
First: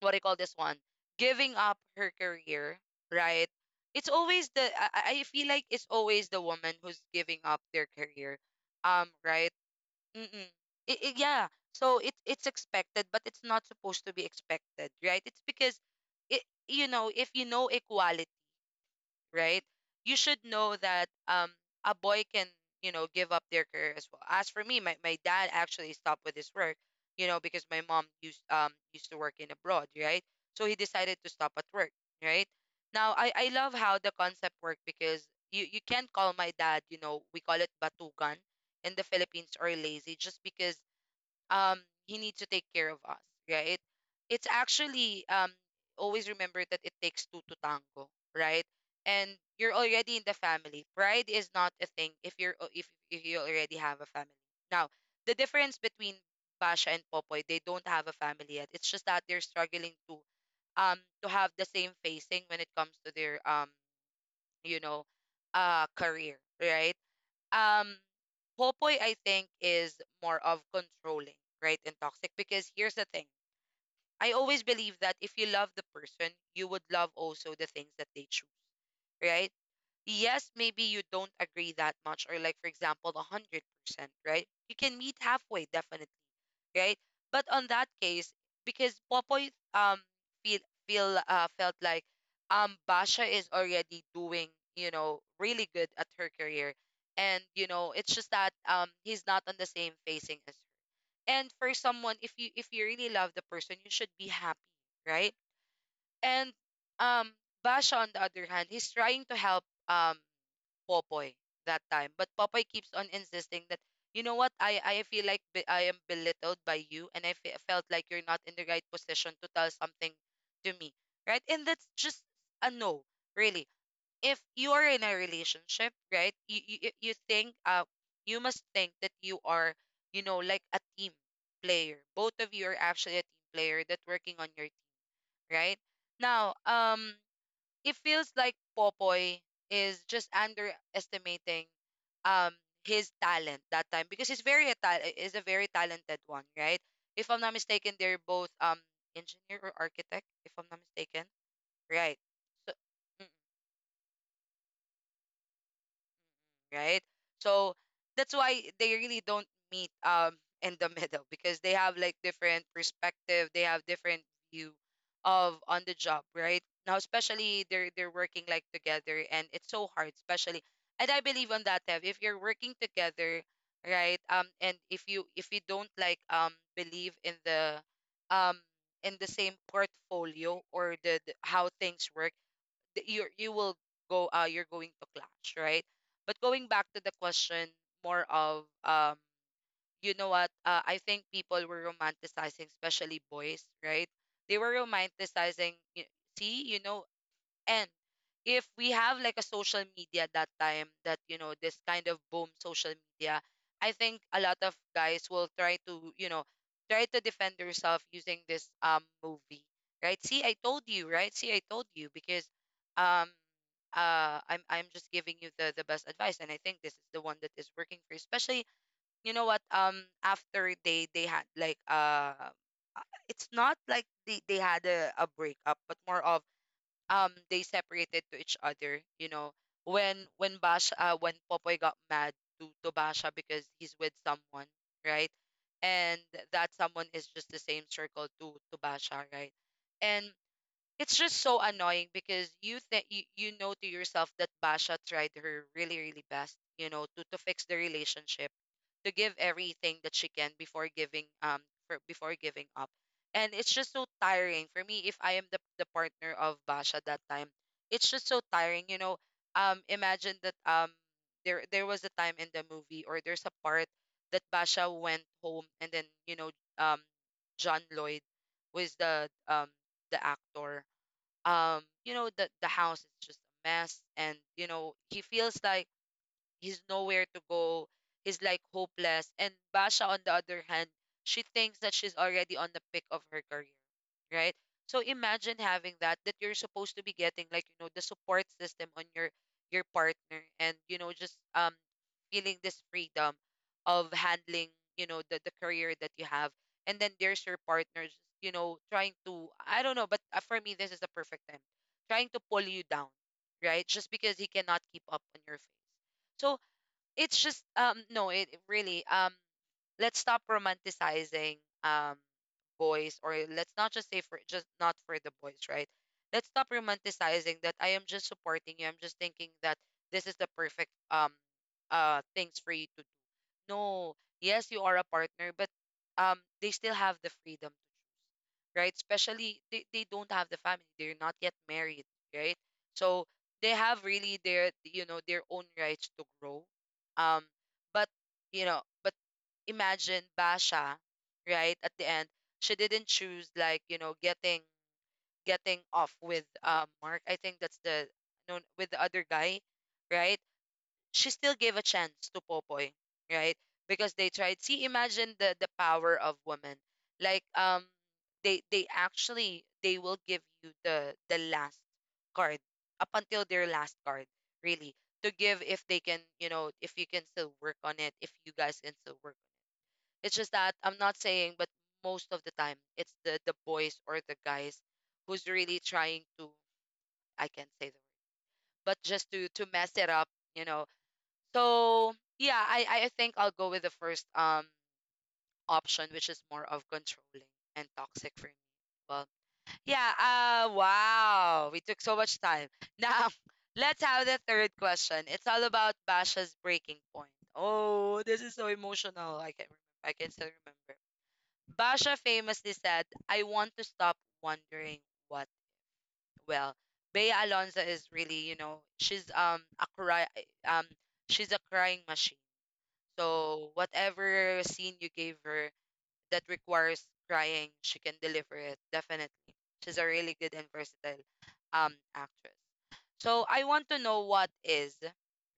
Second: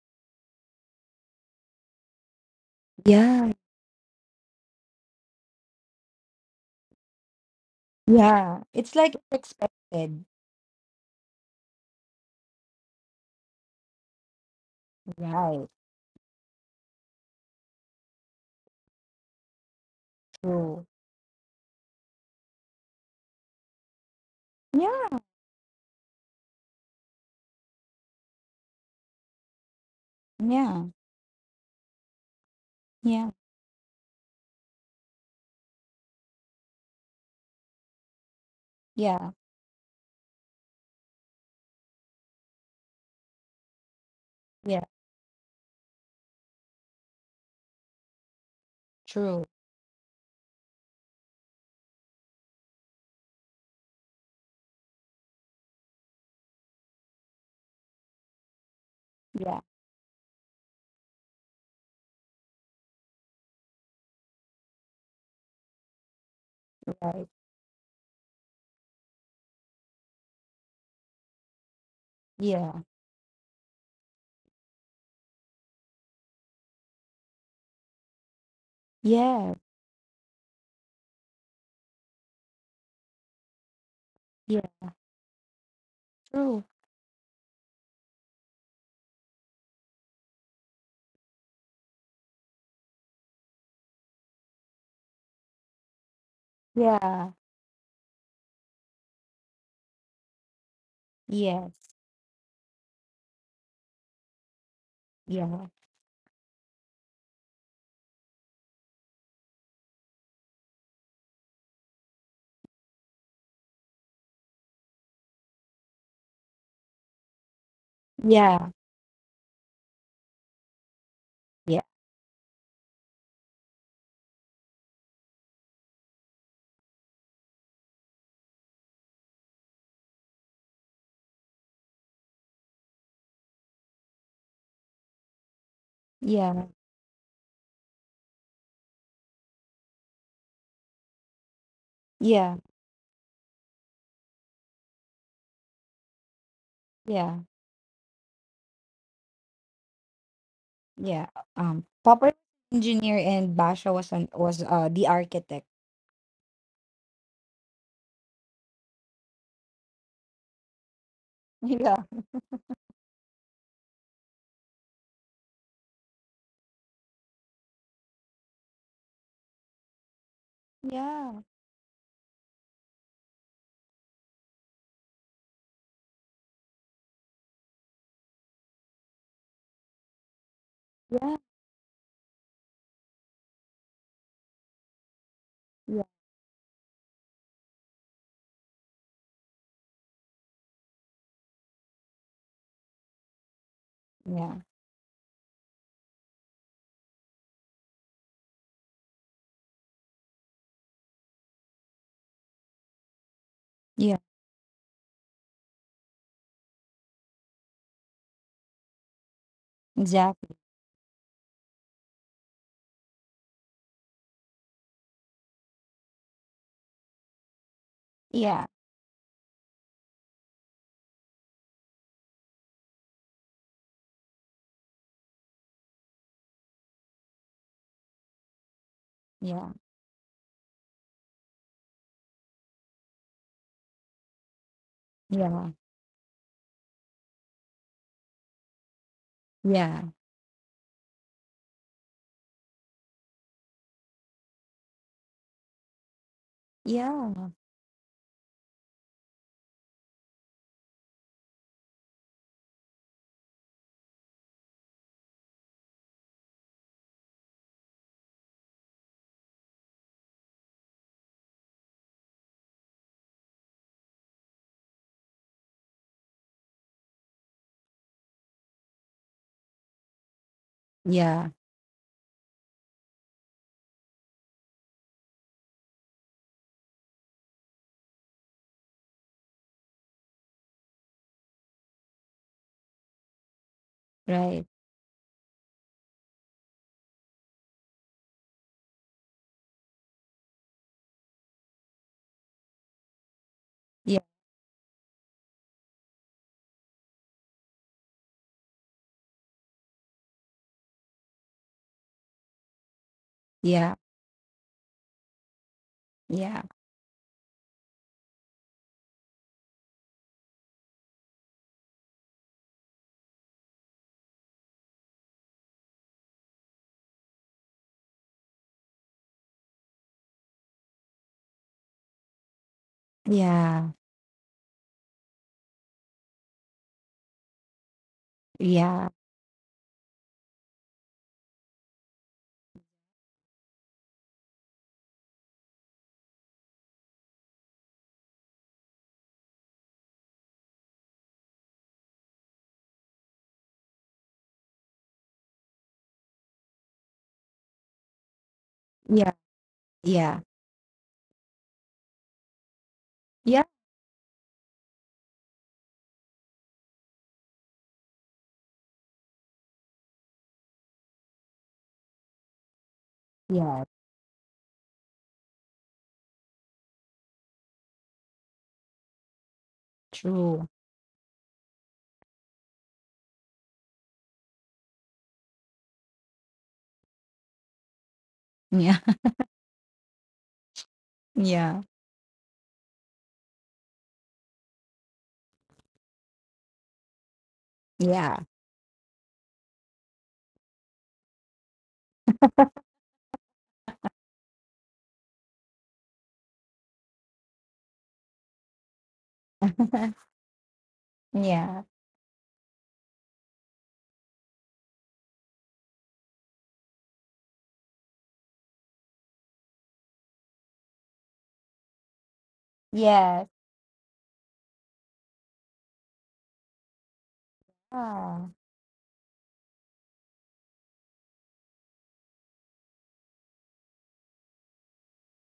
what do you call this one? Giving up her career, right?
Yeah.
It's always the, I feel like it's always the woman who's giving up their career,
Yeah, it's like
right?
expected,
Mm-mm. It, yeah. So it, it's expected, but it's not supposed to be expected, right? It's
right?
because it, you know, if you know equality, right? You should know
True.
that a boy can, you know, give up their career as well. As for me, my
Yeah,
dad actually stopped with his work, you know, because my mom used, used to work in abroad, right? So he
yeah,
decided to stop at work, right? Now
yeah,
I love how the concept worked because you can't call my dad, you know, we call it batugan in the
yeah,
Philippines, or lazy, just because um he needs to take care of us, right? It's
yeah.
actually, always remember that it takes two to tango, right? And
True.
you're already in the family, pride is not a thing if you're if you already have a family. Now the difference between Basha and Popoy, they don't have a family yet. It's just that they're
Yeah,
struggling to, to have the same facing when it comes to their, you know career, right?
right.
Um, Popoy, I think is more of controlling, right, and toxic, because
Yeah,
here's the thing, I always believe that if you love the person, you would love also the things that they choose, right?
yeah,
Yes, maybe you don't agree that much, or like for example 100%, right,
yeah.
you can meet halfway, definitely,
True.
right? But on that case, because Popoy feel feel felt like, Basha is already doing, you know, really good at her career,
Yeah,
and you know, it's just that he's not on the same facing as her. And for
yes,
someone, if you really love the person, you should be happy, right?
yeah,
And um Basha on the other hand, he's trying to help, um Popoy that time. But Popoy keeps on insisting that, you know what, I feel like I am belittled by you, and I felt like you're not in the
yeah,
right position to tell something to me, right? And
yeah,
that's just a no, really. If you are in a relationship, right, you think, you must think that you are, you know, like a team player. Both of you are actually a team player that working on your team, right? Now,
yeah,
it feels like Popoy is just underestimating, um
yeah,
his talent that time, because he's very a is a very talented one, right? If I'm
yeah,
not mistaken, they're both, engineer or architect, if I'm not mistaken,
yeah.
right?
Popper
So,
engineer,
mm,
and Basha was an was the architect.
right? So that's why they really don't meet in the middle, because they have
Yeah,
like different perspective, they have different view of on the job, right? Now especially they're working like together and it's so hard, especially, and I
yeah,
believe on that, Tev, if you're working together, right? Um, and if you don't like believe in the, um in the same portfolio, or the
yeah,
how things work, you, you will go, you're going to clash, right?
yeah,
But going back to the question, more of, you know what I think people were romanticizing, especially boys, right?
yeah,
They were romanticizing, see, you know, and if we have like a social media that time that, you know, this kind of boom social media, I
yeah.
think a lot of guys will try to, you know, try to defend yourself using this, movie, right? See, I
Exactly.
told you, right? See, I told you, because um I'm just giving you the best advice, and I think this is the one that is working for you, especially,
Yeah,
you know what, after they had like, it's not like they had a breakup, but more of, they separated to each other, you know.
yeah,
When bash when Popoy got mad to Basha, because he's with someone, right?
yeah,
And that someone is just the same circle to Basha, right?
yeah,
And it's just so annoying because you think you, you know to yourself that Basha tried her really really best, you know, to
yeah,
fix the relationship, to give everything that she can before giving, before giving up. And it's just so tiring for me if I am the partner of Basha that time. It's just so tiring, you know. Um, imagine that, there was a time in the movie, or there's a part that Basha went home, and then, you know, um John Lloyd was the, the actor.
yeah.
You know, the house is just a mess, and you know, he feels like he's nowhere to go. He's like hopeless. And Basha, on the other hand, she thinks that she's already on the peak of her career, right?
Right.
So imagine having that, that you're supposed to be getting like, you know, the support system on your partner, and you know, just feeling this freedom of
Yeah,
handling, you know, the career that you have. And then there's your partner just, you know, trying to, I don't know, but for me this is the perfect time, trying to pull you down, right?
yeah,
Just because he cannot keep up on your face. So
yeah,
it's just no, it, it really, let's stop romanticizing, um boys, or let's not just say for, just not for the boys, right? Let's stop romanticizing that, I am just supporting you, I'm just thinking that this is the perfect, things for you to,
yeah,
no. Yes, you are a partner, but they still have the freedom to choose, right?
yeah,
Especially they don't have the family. They're not yet married, right? So they have really their, you know, their own rights to grow. Um, but, you know, but imagine Basha, right? At the end, she didn't choose like, you know, getting, getting off with, Mark. I think that's the, no, with the other
yeah,
guy, right?
yeah,
She still gave a chance to Popoy, right?
yeah,
Because they tried. See, imagine the power of women. Like they actually, they will give you the last card, up until their
yeah,
last card, really, to give, if they can, you know, if you can still work on it, if you guys can still work. It's just
true.
that I'm not saying, but most of the time, it's the boys or the guys who's really trying to, I can't say the word, but
Yeah,
just to mess it up, you know.
yeah,
So yeah, I think I'll go with the first, option, which is more of controlling and toxic
yeah,
for me. Well, yeah. Wow, we took so much time. Now let's have the third question. It's all about Basha's breaking point. Oh, this is so emotional. I can't remember. I can still remember.
yeah,
Basha famously said, "I want to stop wondering what." Well, Bea Alonso is really, you know, she's a cry, um she's a crying machine,
yes,
so whatever scene you gave her that requires crying, she can
ah,
deliver it definitely. She's a really good and versatile, actress. So I want to know what is,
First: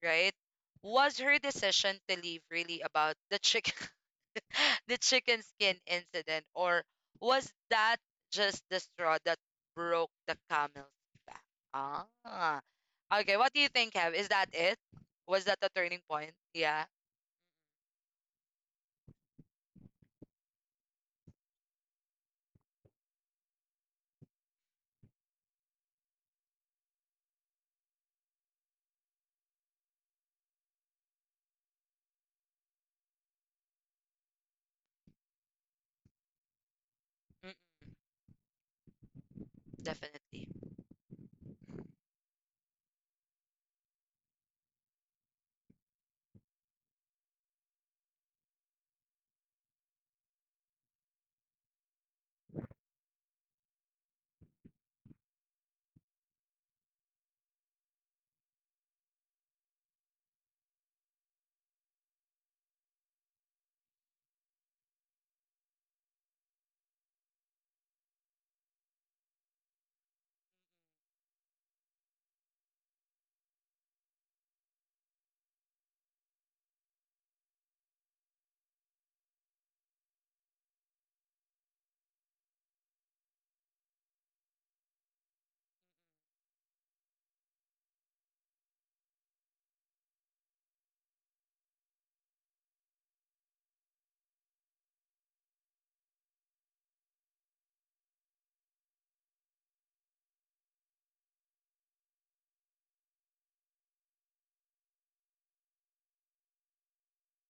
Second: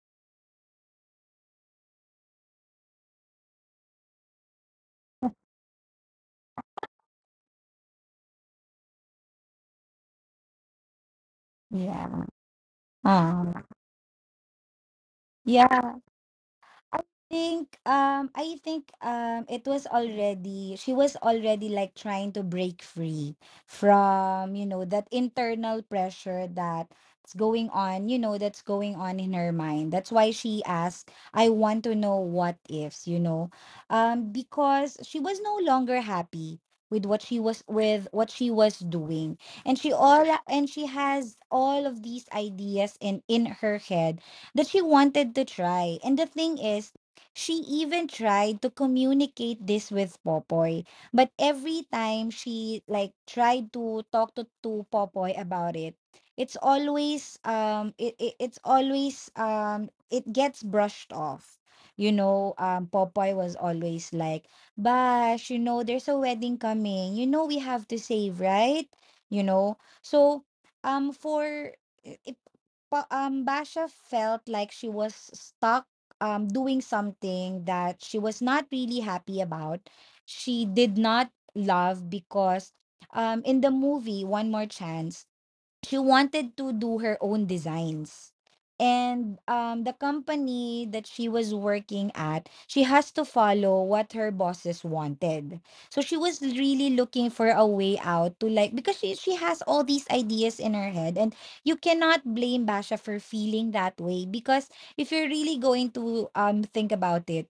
right? Was her decision to leave really about the chicken the chicken skin incident, or was that just the straw that broke the camel's back?
yeah,
Ah. Okay,
ah,
what do you think, Kev? Is that it? Was that the
yeah,
turning point? Yeah.
think I think it was already she was already like trying to break free from that internal pressure that's going on, in her mind. That's why she asked, "I want to know what ifs." Because she was no longer happy with
Mm-mm.
what she was doing. And
Definitely.
she has all of these ideas in her head that she wanted to try. And the thing is, she even tried to communicate this with Popoy, but every time she like tried to talk to Popoy about it, it's always it, it it's always it gets brushed off. You know, Popoy was always like, "Bash, you know there's a wedding coming. You know we have to save, right?" You know. So, um for it, Basha felt like she was stuck, doing something that she was not really happy about. She did not love, because in the movie One More Chance, she wanted to do her own designs. And the company that she was working at, she has to follow what her bosses wanted. So she was really looking for a way out, to like because she has all these ideas in her head, and you cannot blame Basha for feeling that way, because if you're really going to think about it,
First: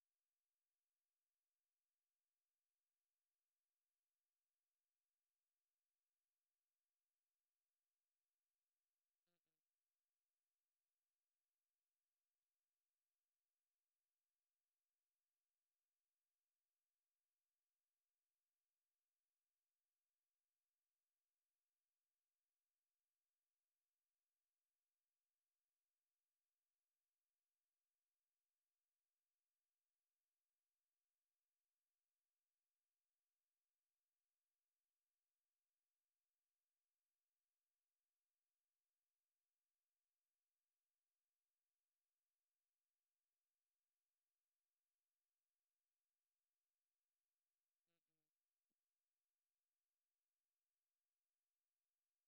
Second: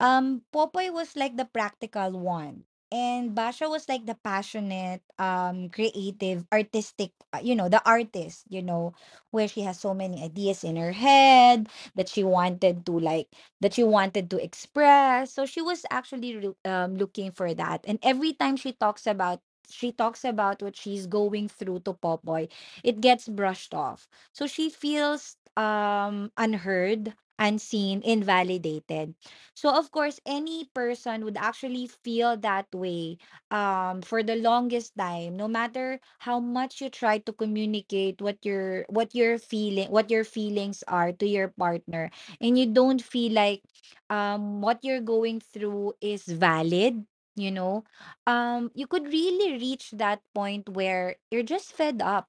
Popoy was like the practical one, and Basha was like the passionate, creative, artistic, the artist, where she has so many ideas in her head that she wanted to like, that she wanted to express. So she was actually looking for that. And every time she talks about what she's going through to Popoy, it gets brushed off. So she feels unheard, unseen, invalidated. So of course, any person would actually feel that way for the longest time. No matter how much you try to communicate what your feelings are to your partner, and you don't feel like what you're going through is valid, you know, you could really reach that point where you're just fed up.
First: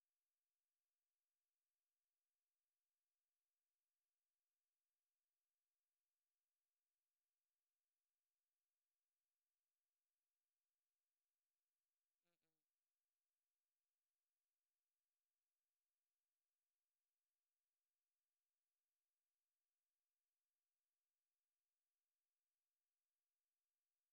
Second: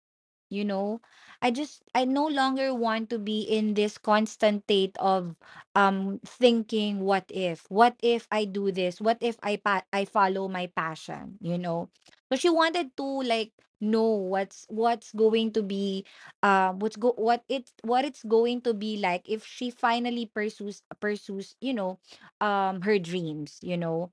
You know, I no longer want to be in this constant state of thinking, what if I do this what if I follow my passion?" So she wanted to like know what's going to be, what's go what it's going to be like if she finally pursues, her dreams, you know.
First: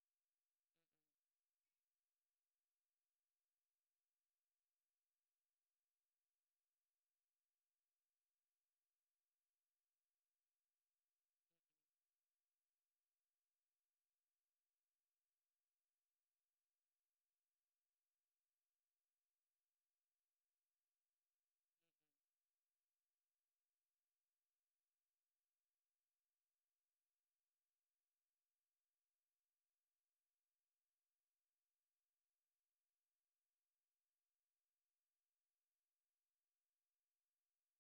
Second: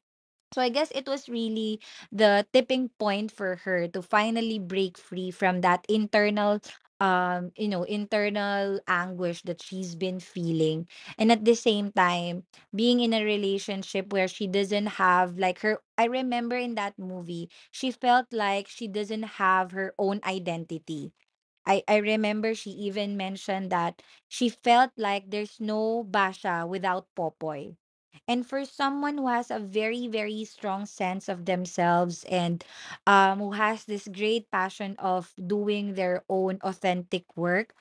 So I guess it was really the tipping point for her to finally break free from that internal you know internal anguish that she's been feeling. And at the same time, being in a relationship where she doesn't have like her— I remember in that movie, she felt like she doesn't have her own identity. I remember she even mentioned that she felt like there's no basha without Popoy. And for someone who has a very, very strong sense of themselves and, who has this great passion of doing their own authentic work,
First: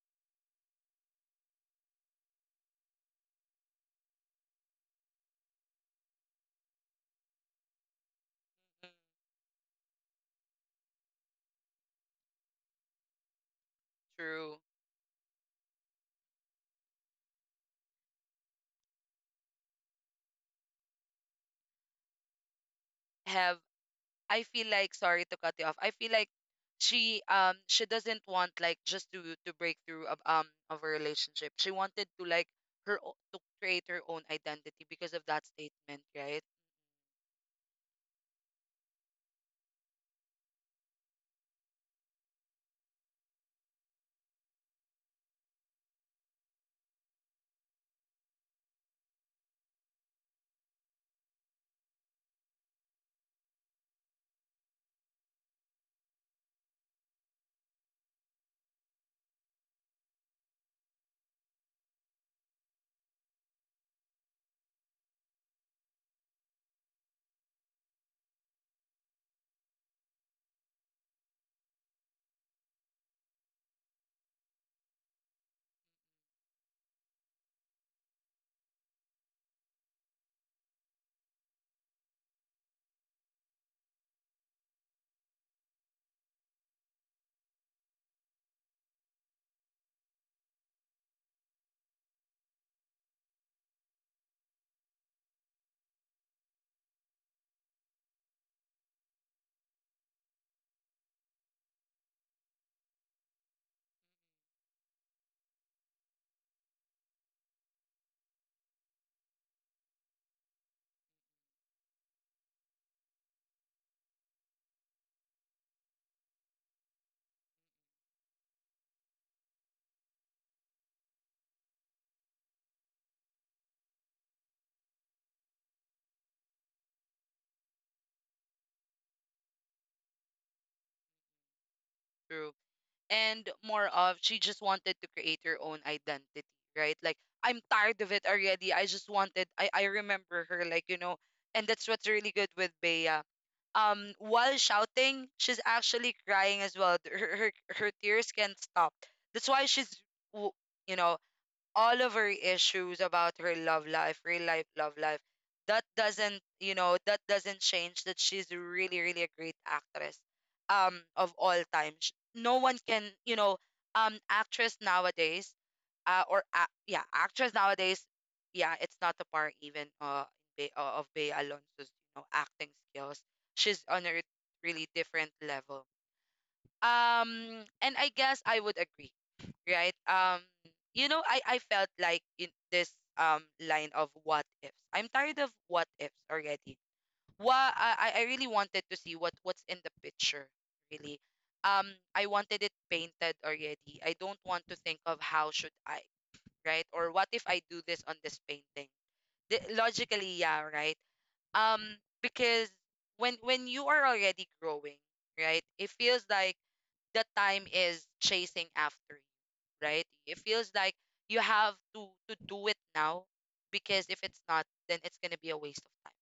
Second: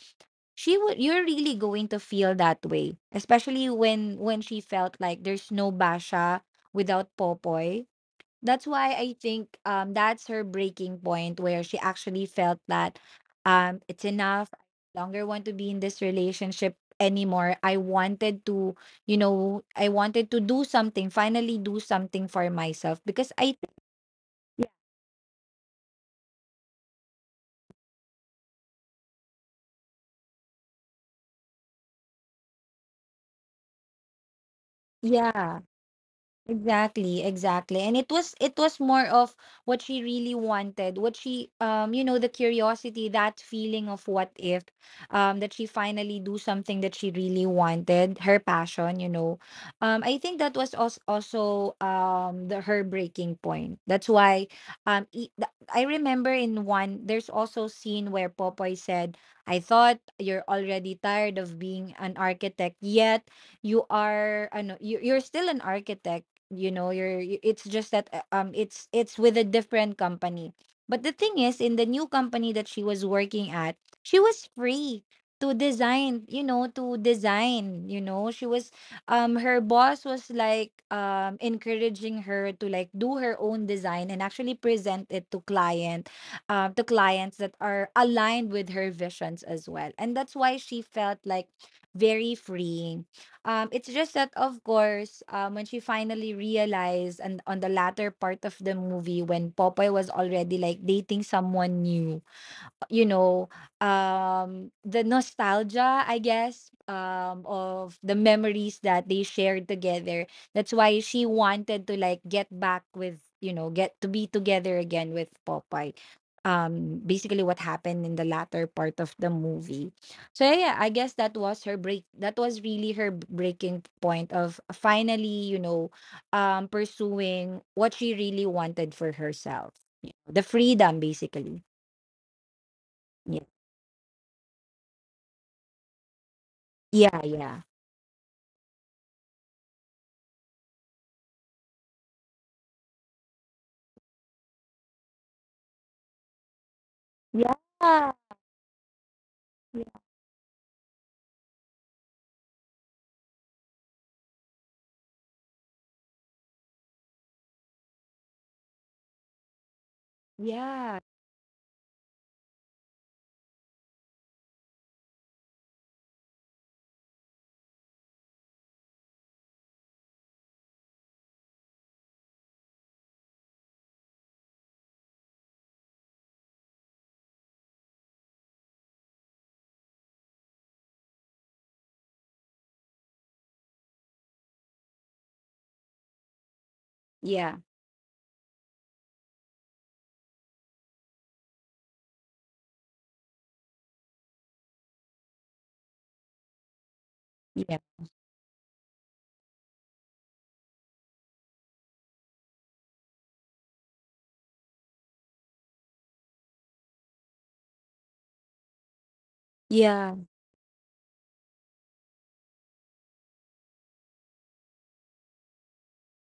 she would you're really going to feel that way, especially when she felt like there's no Basha without Popoy. That's
Mm.
why I think that's her breaking point, where she actually felt that it's enough.
True.
I no longer want to be in this relationship anymore. I wanted to, do something, finally do something for myself because I—
Have I feel like sorry to cut you off. I feel like she doesn't want like just to break through of a relationship. She wanted to like her to create her own identity because of that
Yeah.
statement, right?
Exactly, exactly. And it was more of what she really wanted, what she you know the curiosity, that feeling of what if, that she finally do something that she really wanted, her passion, you know. I think that was also the her breaking point. That's why I remember in one there's also scene where Popoy said, "I thought you're already tired of being an architect, yet you're still an architect, you know, it's just that, it's with a different company." But the thing is, in the new company that she was working at, she was free to design, you know. She was um Her boss was like, encouraging her to like do her own design, and actually present it to clients that are aligned with her visions as well. And that's why she felt like very free. It's just that, of course, when she finally realized, and on the latter part of the movie, when Popeye was already like dating someone new, you know, the nostalgia, I guess, of the memories that they shared together, that's why she wanted to like get back with, get to be together again with Popeye, basically what happened in the latter part of the movie. So yeah, I guess that was her break that was really her breaking point of finally, pursuing what she really wanted for herself, you know, the freedom basically.
True.
Yeah.
And more of she just wanted to create her own identity, right? Like
Yeah,
I'm
yeah.
tired of it already. I just wanted I remember her like, you know, and that's what's really good with Bea. While shouting, she's actually crying as well. Her
Yeah.
her
Yeah.
tears can't stop. That's why w- you know, all of her issues about her love life, real life love life. That doesn't, you know, that doesn't change that she's really, really a great actress
Yeah.
of all time. No one can, you know, actress nowadays, or ac yeah, actress nowadays, yeah, it's not a par even Bea, of Bea Alonso's, you know, acting skills. She's on a really different level and I guess I would agree, right. You know, I felt like in this line of what ifs, I'm tired of what ifs already.
Yeah.
Why I really wanted to see what's in the picture really. um I wanted it painted already. I don't want to think of how should I, right, or what if I
Yeah.
do this on this painting. The, logically, yeah, right. um because when you are already growing, right, it feels like the time is chasing after you, right?
Yeah.
It feels like you have to do it now because if it's not, then it's gonna be a waste of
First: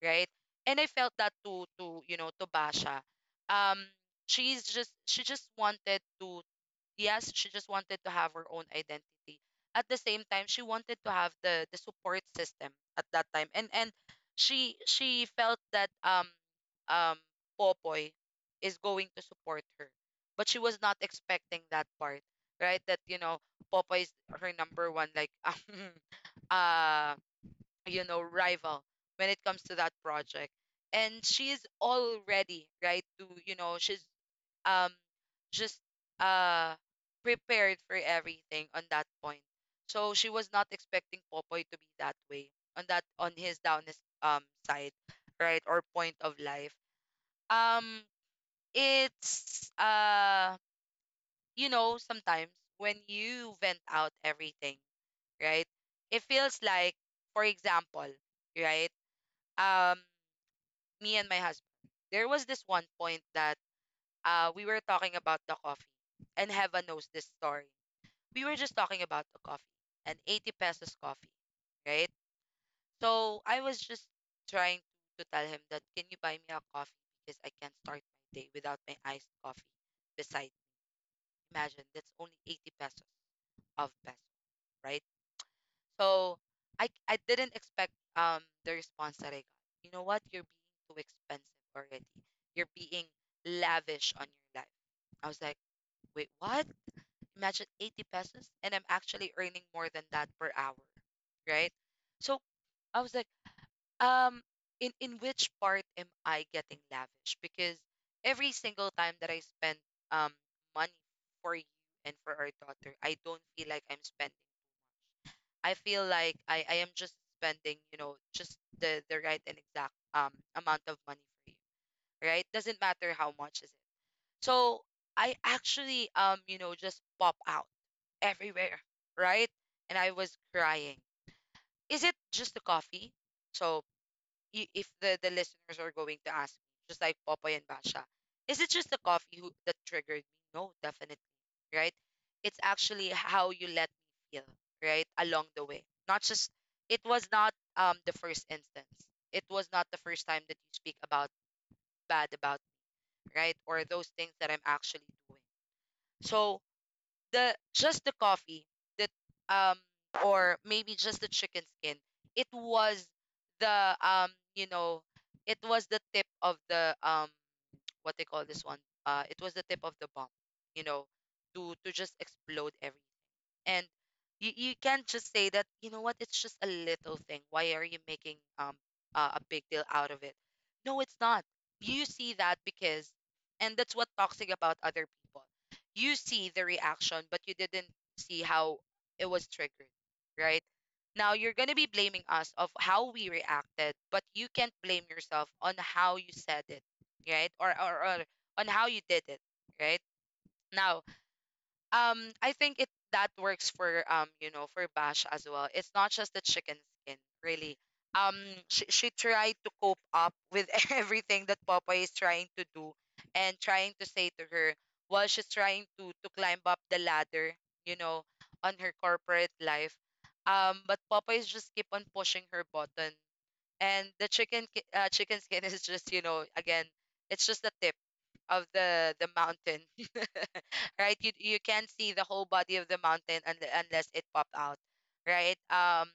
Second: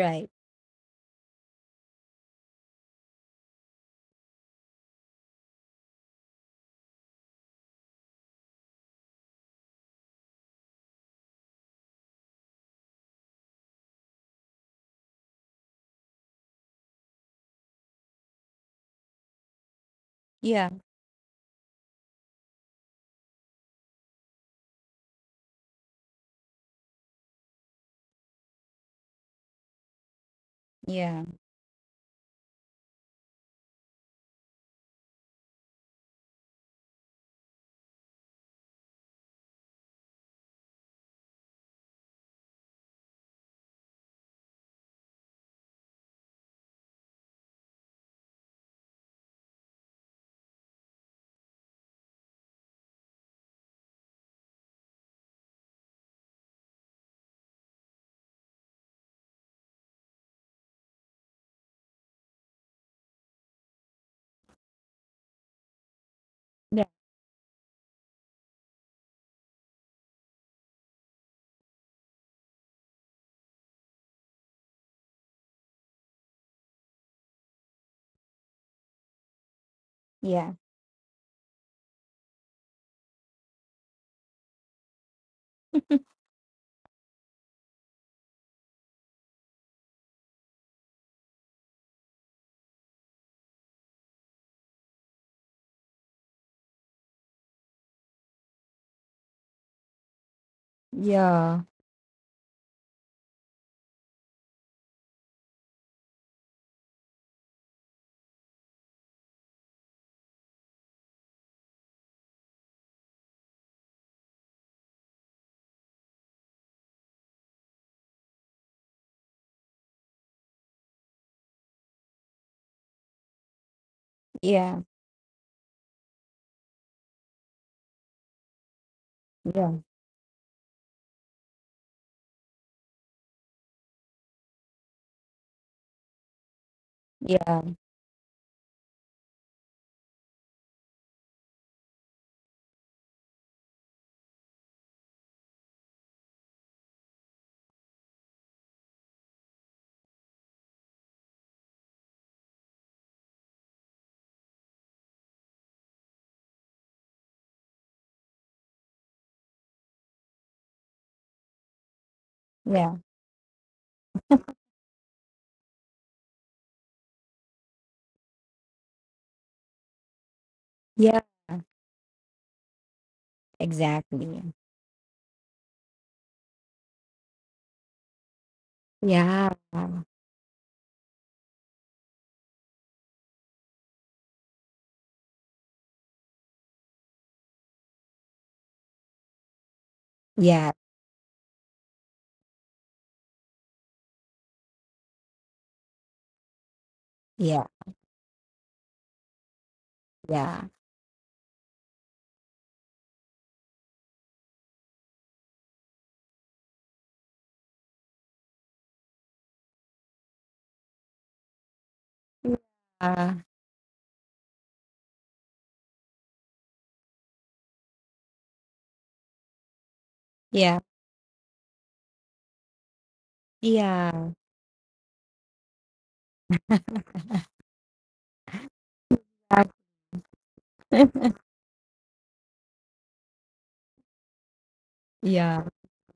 time, right? And I felt that to you know to Basha. Um, she's just she just wanted to. Yes, she just wanted to have her own identity. At the same time, she wanted to have the support system at that time. And she felt that um Popoy is going to support her. But she
Yeah.
was not expecting that part, right? That, you know, Popoy is her number one like uh you know, rival when it comes to that project.
Yeah.
And she's already, right, to you know, she's um just uh prepared for everything on that point. So she was not expecting Popoy to be that way on that on his down his side, right? Or point of life. Um it's you know, sometimes when you vent out everything, right? It feels like, for example, right? Um, me and my husband, there was this one point that we were talking about the coffee, and Heva knows this story. We were just talking about the coffee, an 80 pesos coffee, right? So I was just trying to tell him that can you buy me a coffee because I can't start my day without my iced coffee.
Yeah. Yeah.
Besides, imagine that's only 80 pesos of peso, right? So I didn't expect the response that I got. You know what? You're being too expensive already. You're being lavish on your life. I was like, wait, what? Imagine 80 pesos, and I'm actually earning more than that per hour,
Yeah.
right? So I was like, um, in which part am I getting lavish? Because every single time that I spend um money for you and for our daughter, I don't feel like I'm spending. I feel like I am just spending, you know, just the right and exact amount of money for you, right? Doesn't matter how much is it.
Yeah.
So I actually you know just pop out everywhere, right?
Yeah.
And I was crying. Is it just the coffee? So if the the listeners are going to ask, just like Popoy
Yeah.
and Basha, is it just the coffee who, that triggered me? No, definitely, right? It's actually how you let me feel, right, along the way. Not just it was not the first instance. It was not the first time that you speak about bad about, right, or those things that I'm actually doing. So the just the coffee that um or maybe just the chicken skin, it
Yeah.
was the you know it was the tip of the what they call this one, it was the tip of the bomb, you know,
Yeah.
to just explode everything, and
Exactly.
you can't just say that you know what it's just a little thing, why are you making a
Yeah.
big deal
Yeah.
out of it? No, it's not. You see that? Because and that's what toxic about other people. You see the reaction but you didn't see how it was triggered, right?
Yeah.
Now you're going to be blaming us of how we reacted but you can't blame yourself on how you said it, right,
Yeah.
or on how you did it, right.
Yeah.
Now, I think it that works for you know for Bash as well. It's not just the chicken skin really. Um she tried to cope up with everything that Popeye is trying to do and trying to say to her while she's trying to climb up the ladder, you know, on her corporate life.
Yeah.
But Popeyes just keep on pushing her button, and the
Yeah.
chicken skin is just you know again it's just the tip of the mountain right, you you can't see the whole body of the mountain unless it popped out, right.
Yeah.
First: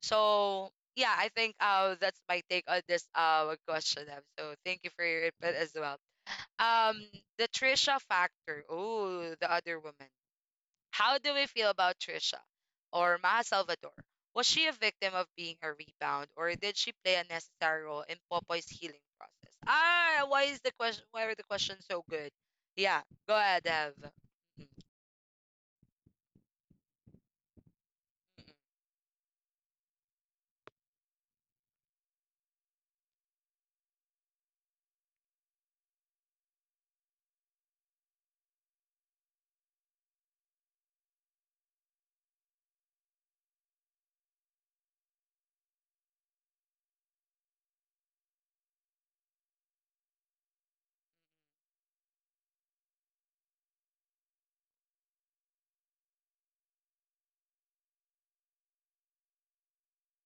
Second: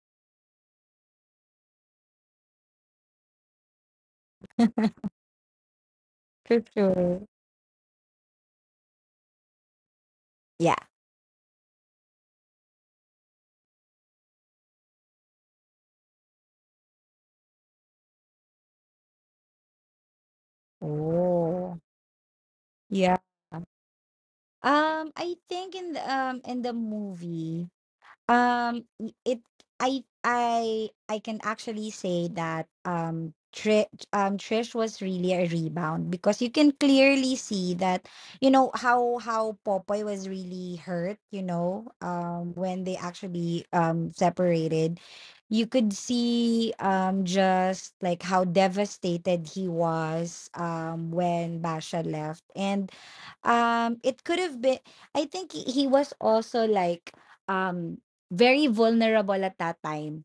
So, yeah, I think that's my take on this question, so thank you for your input as well.
For
um
sure.
the trisha factor, oh, the other woman.
Yeah.
How do we feel about Trisha or Maha Salvador? Was she a victim of being a rebound or did she play a necessary role in Popoy's healing process? Ah, why are the
Oh.
questions so good? Yeah,
Yeah.
go ahead, Ev. Mm,
I think in the movie.
mm,
Y- it I can actually say that Trish was really a rebound, because you can clearly see that how Popoy was really hurt, you know, when they actually separated. You could see just like how devastated he was when Basha left. And it could have been— I think he was also like, um very vulnerable at that time,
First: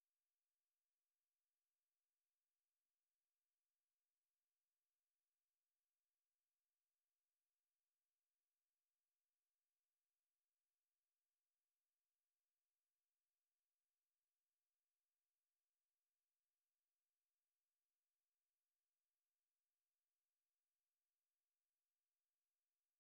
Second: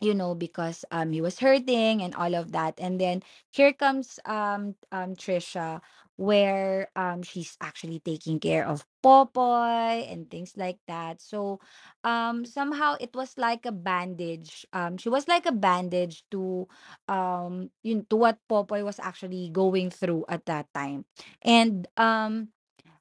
you know, because he was hurting and all of that. And then here comes Trisha, where she's actually taking care of Popoy and things like that. So, somehow, it was like a bandage. She was like a bandage to you know to what Popoy was actually going through at that time. And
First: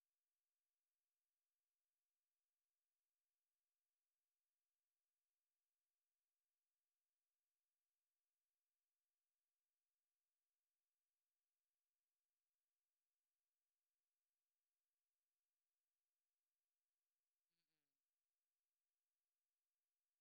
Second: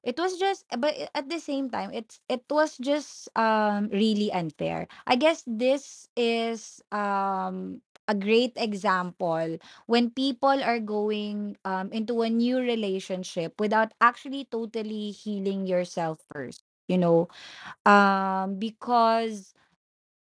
it was just, at the same time, it was just really unfair. I guess this is a great example, when people are going into a new relationship without actually totally healing yourself first, you know. Because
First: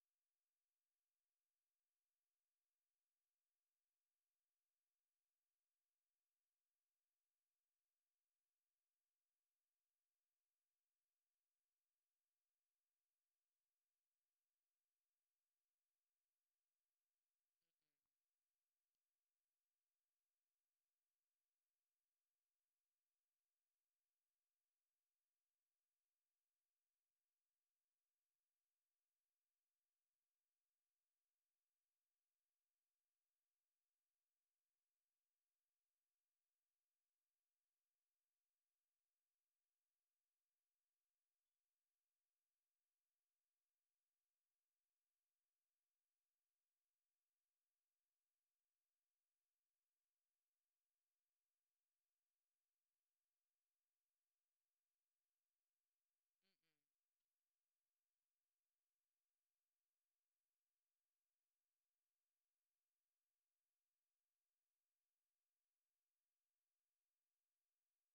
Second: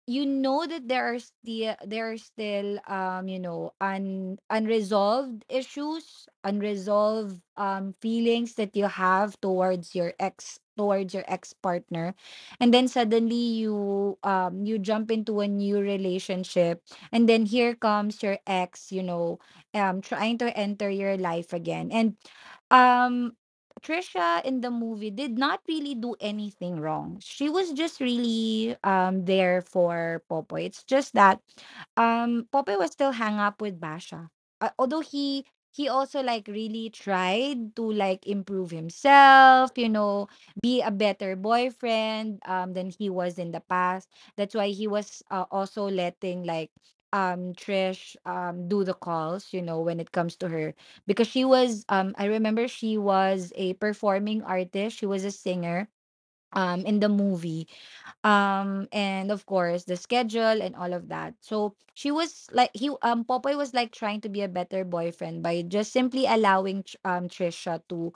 you know that there are still, unresolved issues, unresolved feelings that you have towards your ex, towards your ex partner. And then suddenly you, you jump into a new relationship. And then here comes your ex, trying to enter your life again. And um Trisha in the movie did not really do anything wrong. She was just really there for Popoy. It's just that Popoy was still hung up with Basha. Although he also like really tried to like improve himself, you know, be a better boyfriend than he was in the past. That's why he was, also letting like Trish do the calls, you know, when it comes to her, because she was I remember she was a performing artist. She was a singer in the movie. And of course the schedule and all of that, so she was like he Popoy was like trying to be a better boyfriend by just simply allowing Trisha to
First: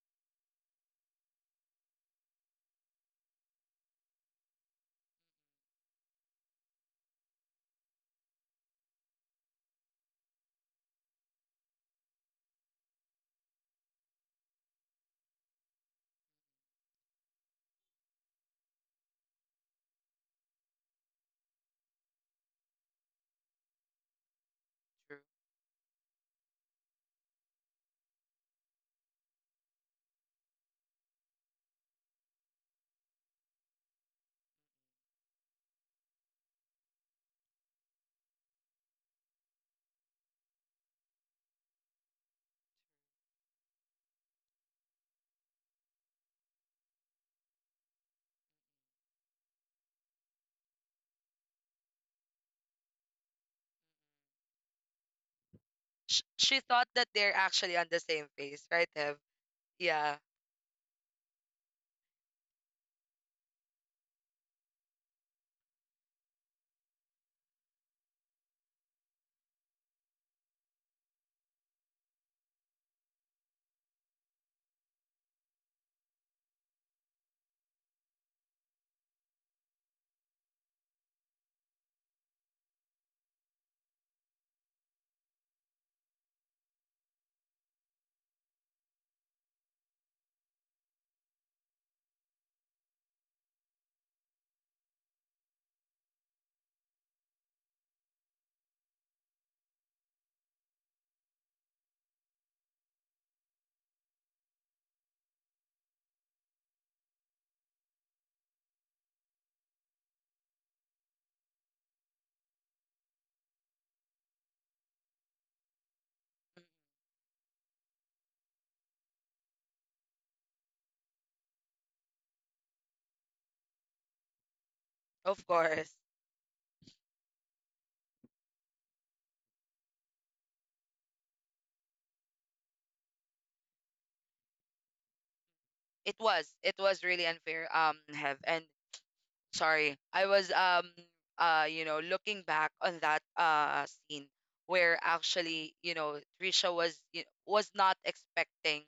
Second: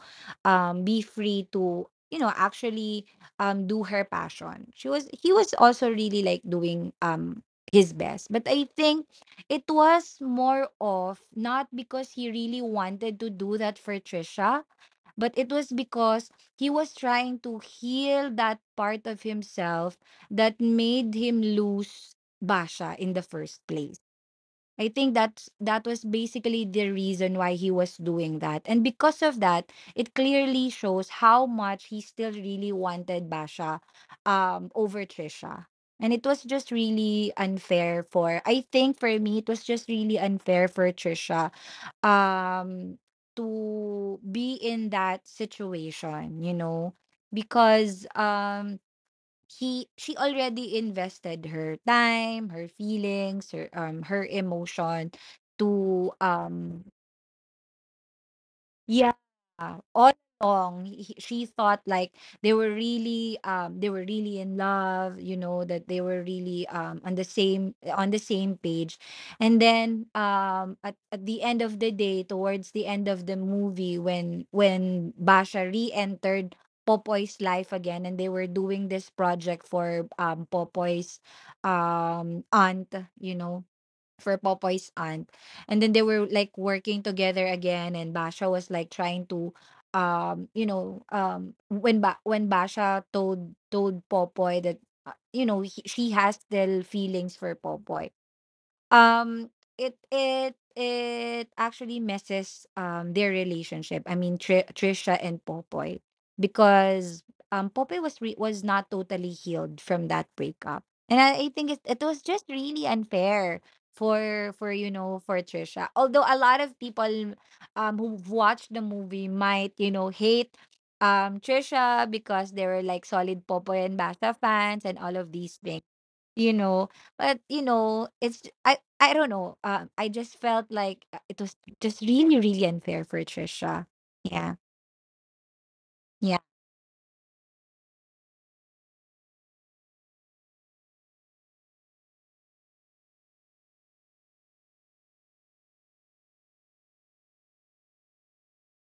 be free to, you know, actually do her passion. She was, he was also really like doing his best. But I think it was more of, not because he really wanted to do that for Trisha, but it was because he was trying to heal that part of himself that made him lose Basha in the first place. I think
true.
that's, that was basically the reason why he was doing that. And because of that, it clearly shows how much he still really wanted Basha over Trisha. And it was just really unfair for, I think for me, it was just really unfair for Trisha, um to be in that situation, you know, because he she already invested her time, her feelings, her emotion to—
Sh- she thought that they're actually on the same page, right,
Yeah,
Ev?
all
Yeah,
along she thought like they were really in love, you know, that they were really on the same page. And then at the end of the day, towards the end of the movie, when Basha re-entered Popoy's life again, and they were doing this project for Popoy's aunt, you know for Popoy's aunt. And then they were like working together again, and Basha was like trying to, when Basha told Popoy that, she has still feelings for Popoy. Um, it actually messes their relationship. I mean, Trisha and Popoy, because Popoy was was not totally healed from that breakup, and I think it was just really unfair for for Trisha. Although a lot of people who watched the movie might hate Trisha because they were like solid Popoy and Basha fans and all of
of
these things
course.
you know but it's, I don't know, I just felt like it was just really really unfair for Trisha. Yeah,
It
yeah,
was. It was really unfair, Hev. And sorry I was you know looking back on that scene where actually you know Trisha was you was not expecting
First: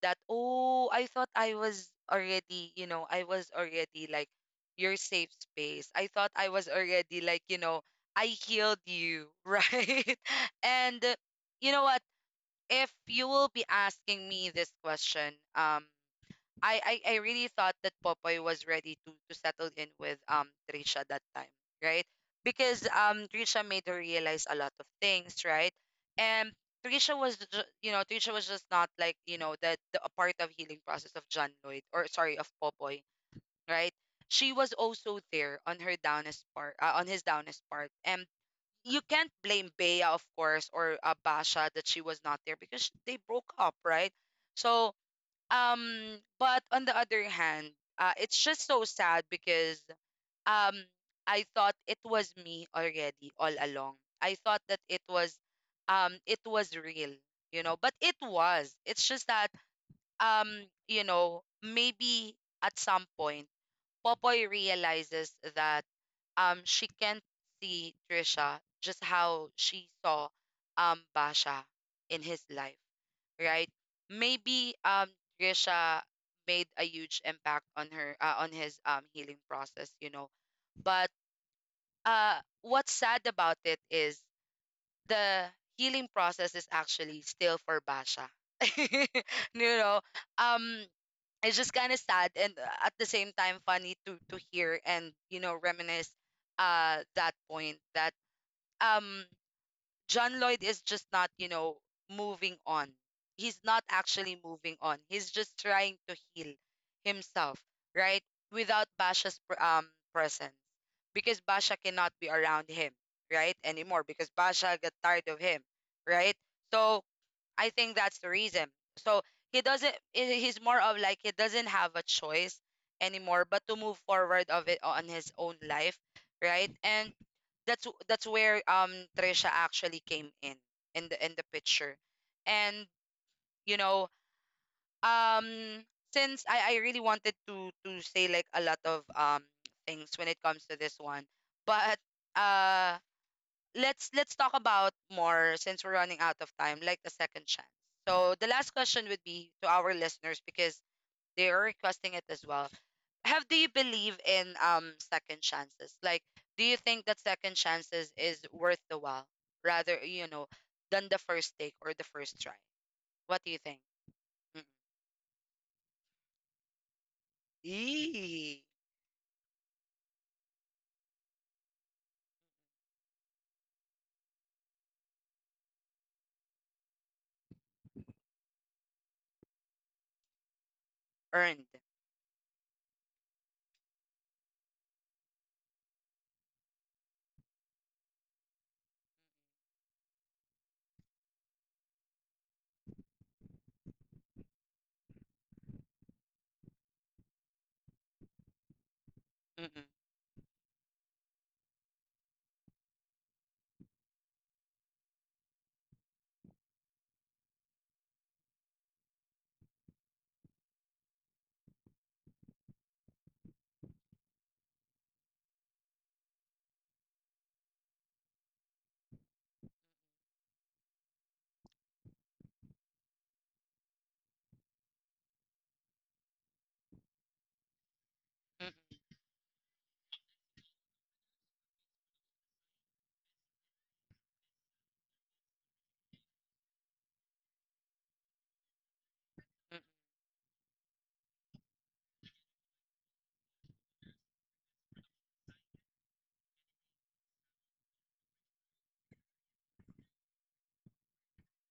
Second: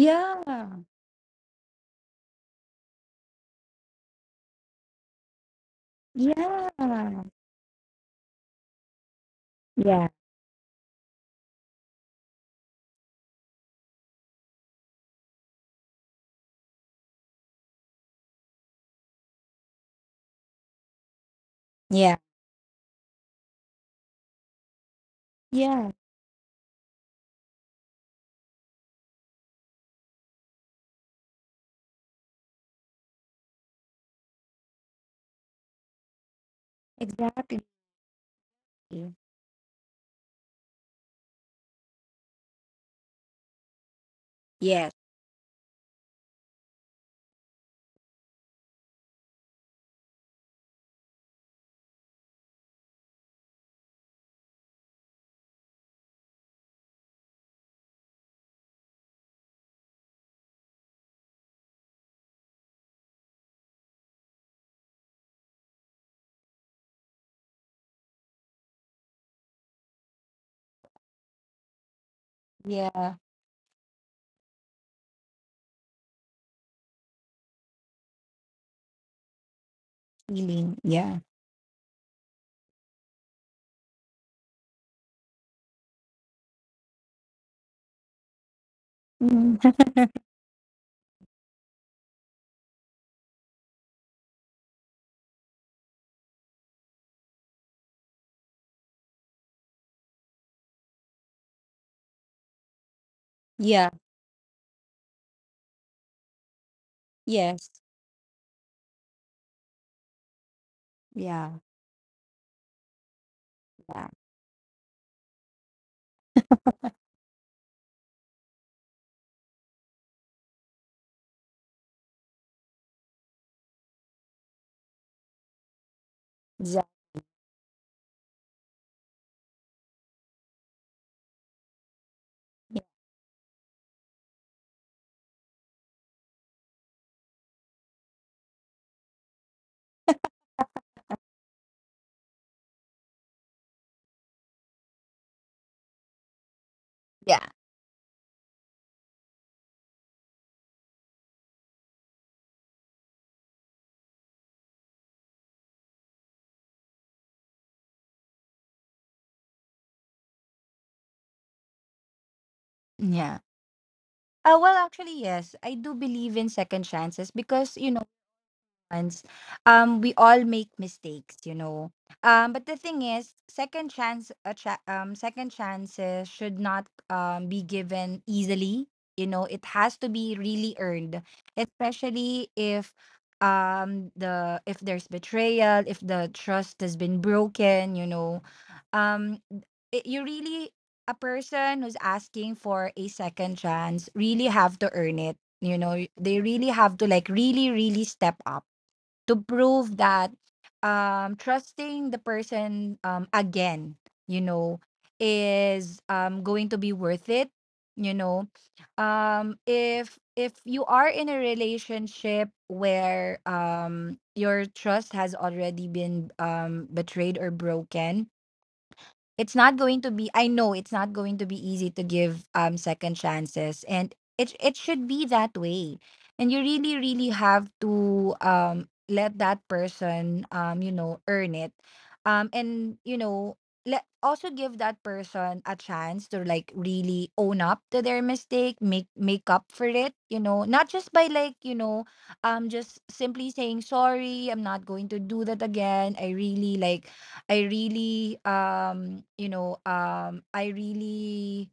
that. Oh, I thought I was already, you know, I was already like your safe space. I thought I was
yeah,
already like, you know, I healed you
yeah,
right. And you know what, if you will be asking me this question, I, I really thought that Popoy was ready to settle in with Trisha that time, right?
yeah,
Because Trisha made her realize a lot of things, right?
yeah,
And Trisha you know Trisha was just not like you know the a part of healing process of John Lloyd, or sorry, of Popoy, right? She was also there on her downest part on his
exactly.
downest part, and you can't blame Bea, of course, or Basha that she was not there because they broke up, right?
Yes.
So but on the other hand, it's just so sad because, um, I thought it was me already all along. I thought that it was real, you know. But it was. It's just that, um, you know, maybe at some point, Popoy realizes that, she can't see Trisha just how she saw, Basha in his life,
Yeah,
right? Maybe Trisha made a huge impact on her, on his healing process, you know.
feeling, yeah.
But what's sad about it is the healing process is actually still for Basha. You
Mm.
know, um it's just kind of sad and, at the same time, funny to hear and you know reminisce that point that um John Lloyd is just not, you know, moving on. He's
Yeah.
not actually moving on. He's just trying to heal
Yes.
himself, right? Without Basha's presence,
Yeah,
because Basha cannot be around him, right,
yeah,
anymore. Because Basha got tired of him, right? So I think that's the reason. So he doesn't. He's more of like he doesn't have a choice anymore, but to move forward of it on his own life, right?
exactly.
And that's where Trisha actually came in the picture, and you know um since I really wanted to say like a lot of things when it comes to this one, but uh let's talk about more since we're running out of time, like the second
Yeah,
chance. So the last question would be to our listeners because they are requesting it as well. Have, do you believe in second chances? Like, do you think that second chances is worth the while rather you know than the first take or the first try?
yeah.
What do you think? Mm-mm.
Well, actually, yes, I do believe in second chances because, you know
Eee,
ones, we all make mistakes, you know. But the thing is, second chances should not be given easily. You know, it has to be really earned,
earned.
especially if the if there's betrayal, if the trust has been broken, you know, um, it, you really a person who's asking for a second chance really have to earn it. You know, they really have to like really really step up to
Mm-mm, mm-mm,
prove that trusting the person, again, you know, is, going to be worth it. You know, if you are in a relationship where, your trust has already been, betrayed or broken, it's not going to be, I know it's not going to be easy to give second chances, and it should be that way. And you really really have to let that person, you know, earn it. And you know, let also give that person a chance to like really own up to their mistake, make up
mm-mm,
for it, you know, not just by like, you know, just simply saying sorry, I'm not going to do that again. I really, I really,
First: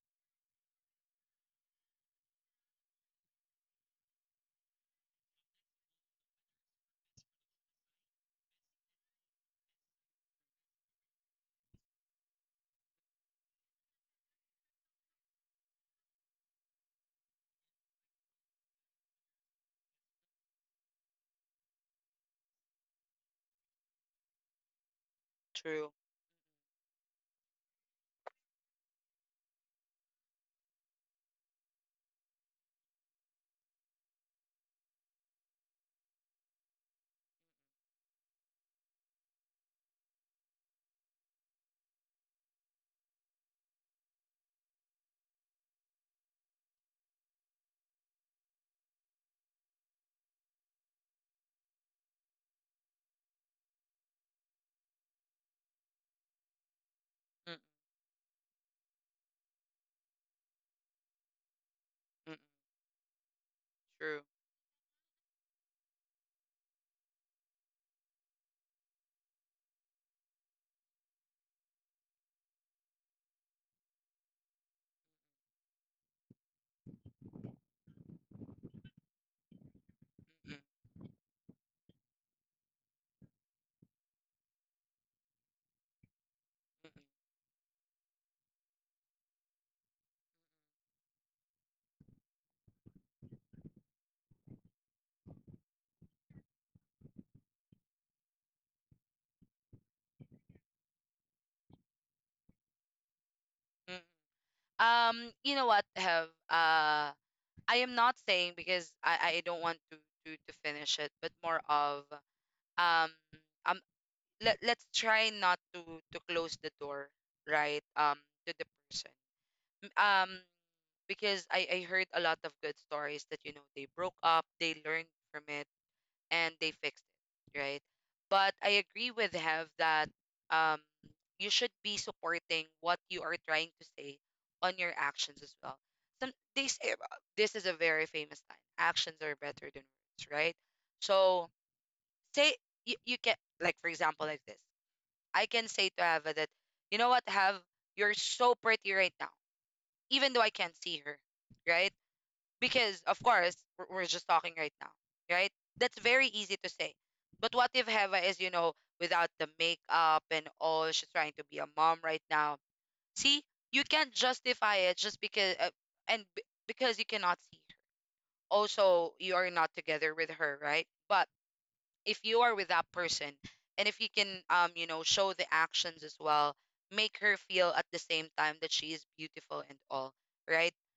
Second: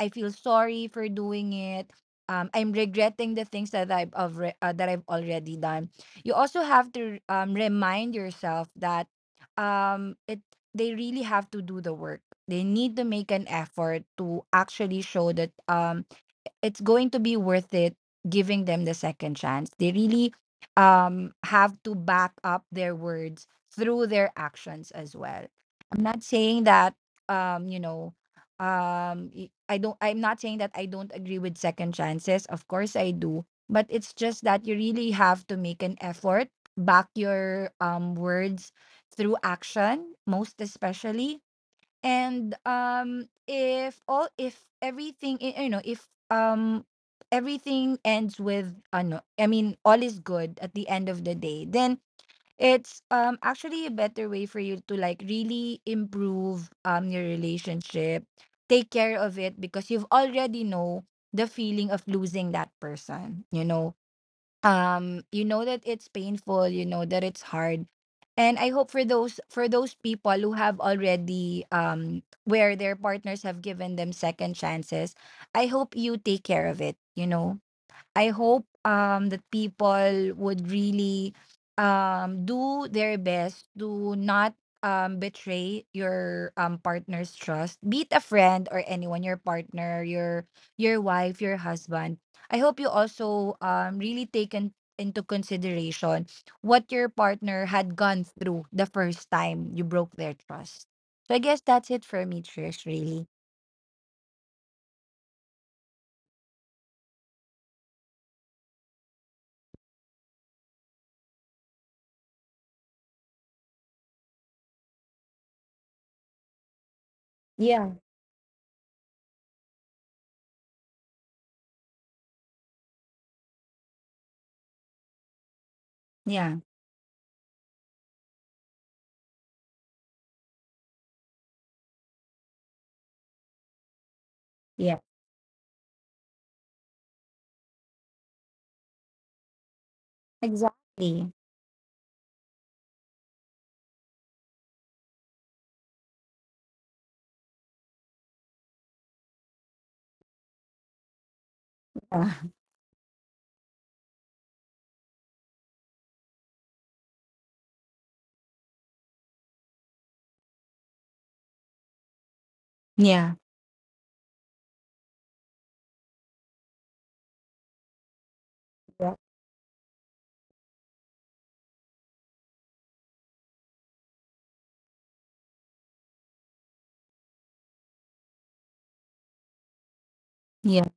I feel sorry for doing it. I'm regretting the things that that I've already done. You also have to, remind yourself that, it they really have to do the work. They need to make an effort to actually show that, it's going to be worth it giving them the second chance. They really have to back up their words through their actions as well.
true.
I'm not saying that um you know I don't, I'm not saying that I don't agree with second chances. Of course I do, but it's just that you really have to make an effort, back your words through action most especially. And if all if everything, you know, if everything ends with no, I mean, all is good at the end of the day, then it's actually a better way for you to like really improve your
Mm-mm,
relationship, take care of it because you've already know the feeling of
mm-mm,
losing that person, you know.
true.
You know that it's painful, you know that it's hard. And I hope for those people who have already, where their partners have given them second chances, I hope you take care of it, you know. I hope that people
Mm-mm,
would really do their best to not betray your
mm-mm,
partner's trust, be it a friend or anyone, your partner, your wife, your husband. I hope you also really take in, into consideration what your partner had gone through the first time you broke their trust. So I guess that's it for me, Trish, really.
mm-mm. You know what, have I am not saying because I don't want to finish it, but more of um um let, let's try not to to close the door, right?
Yeah.
To the person. M- Um because I heard a lot of good stories that you know they broke up, they learned from it and
Yeah.
they fixed it, right? But I agree with Hev that, um, you should be supporting what you are trying to say on your
Yeah.
actions as well. Some they say, this is a very famous line: "Actions are better than words," right?
Exactly.
So say you, you can like for example like this. I can say to Ava that you know what, Have, you're so pretty right now, even though I can't see her, right?
Yeah.
Because of course we're just talking right now, right. That's very easy to say, but what if Heva is, you know, without the makeup and all, she's trying to be a mom right now. See, you can't justify it just because, and because you cannot see her, also
Yeah.
you are not together with her, right. But if you are with that person and if you can you know show the actions as well, make her feel at the same time that she is beautiful and all, right,
Yeah.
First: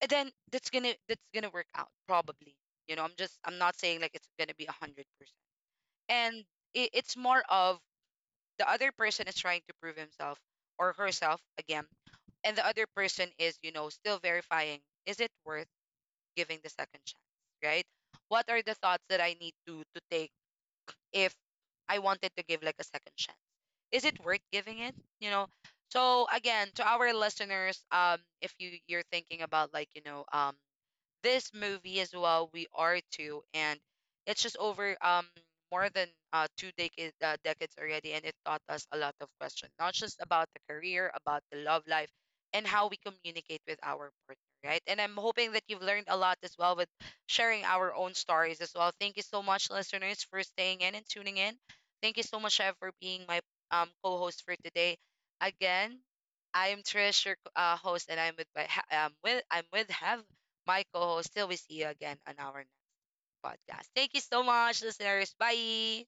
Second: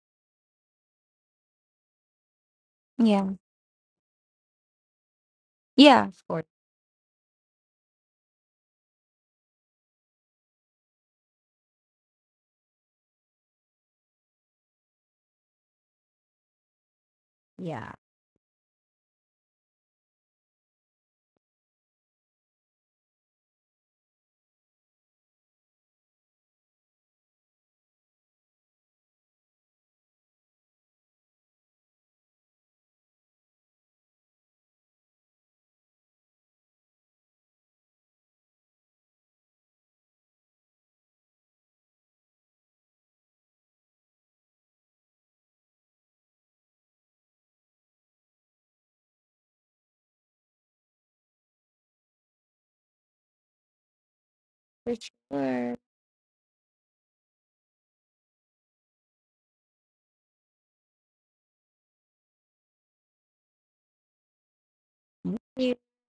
and then that's gonna work out probably, you know. I'm
Yeah.
just I'm not saying like it's gonna be 100%.
Yeah. Of
And
course.
it, it's more of the other person is trying to prove himself or herself again, and the other person is you know still verifying, is it worth giving the second chance, right?
Yeah.
What are the thoughts that I need to take if I wanted to give like a second chance? Is it worth giving it, you know? So again, to our listeners, if you you're thinking about like you know this movie as well. We are too, and it's just over more than two decades decades already, and it taught us a lot of questions, not just about the career, about the love life, and how we communicate with our partner, right? And I'm hoping that you've learned a lot as well with sharing our own stories as well. Thank you so much, listeners, for staying in and tuning in. Thank you so much, Chef, for being my co-host for
For
today.
sure.
Again, I am Trish, your host, and I'm with my with I'm with Hev, my co host. Till we see you again on our next podcast. Thank you so much, listeners.
Thank you.
Bye.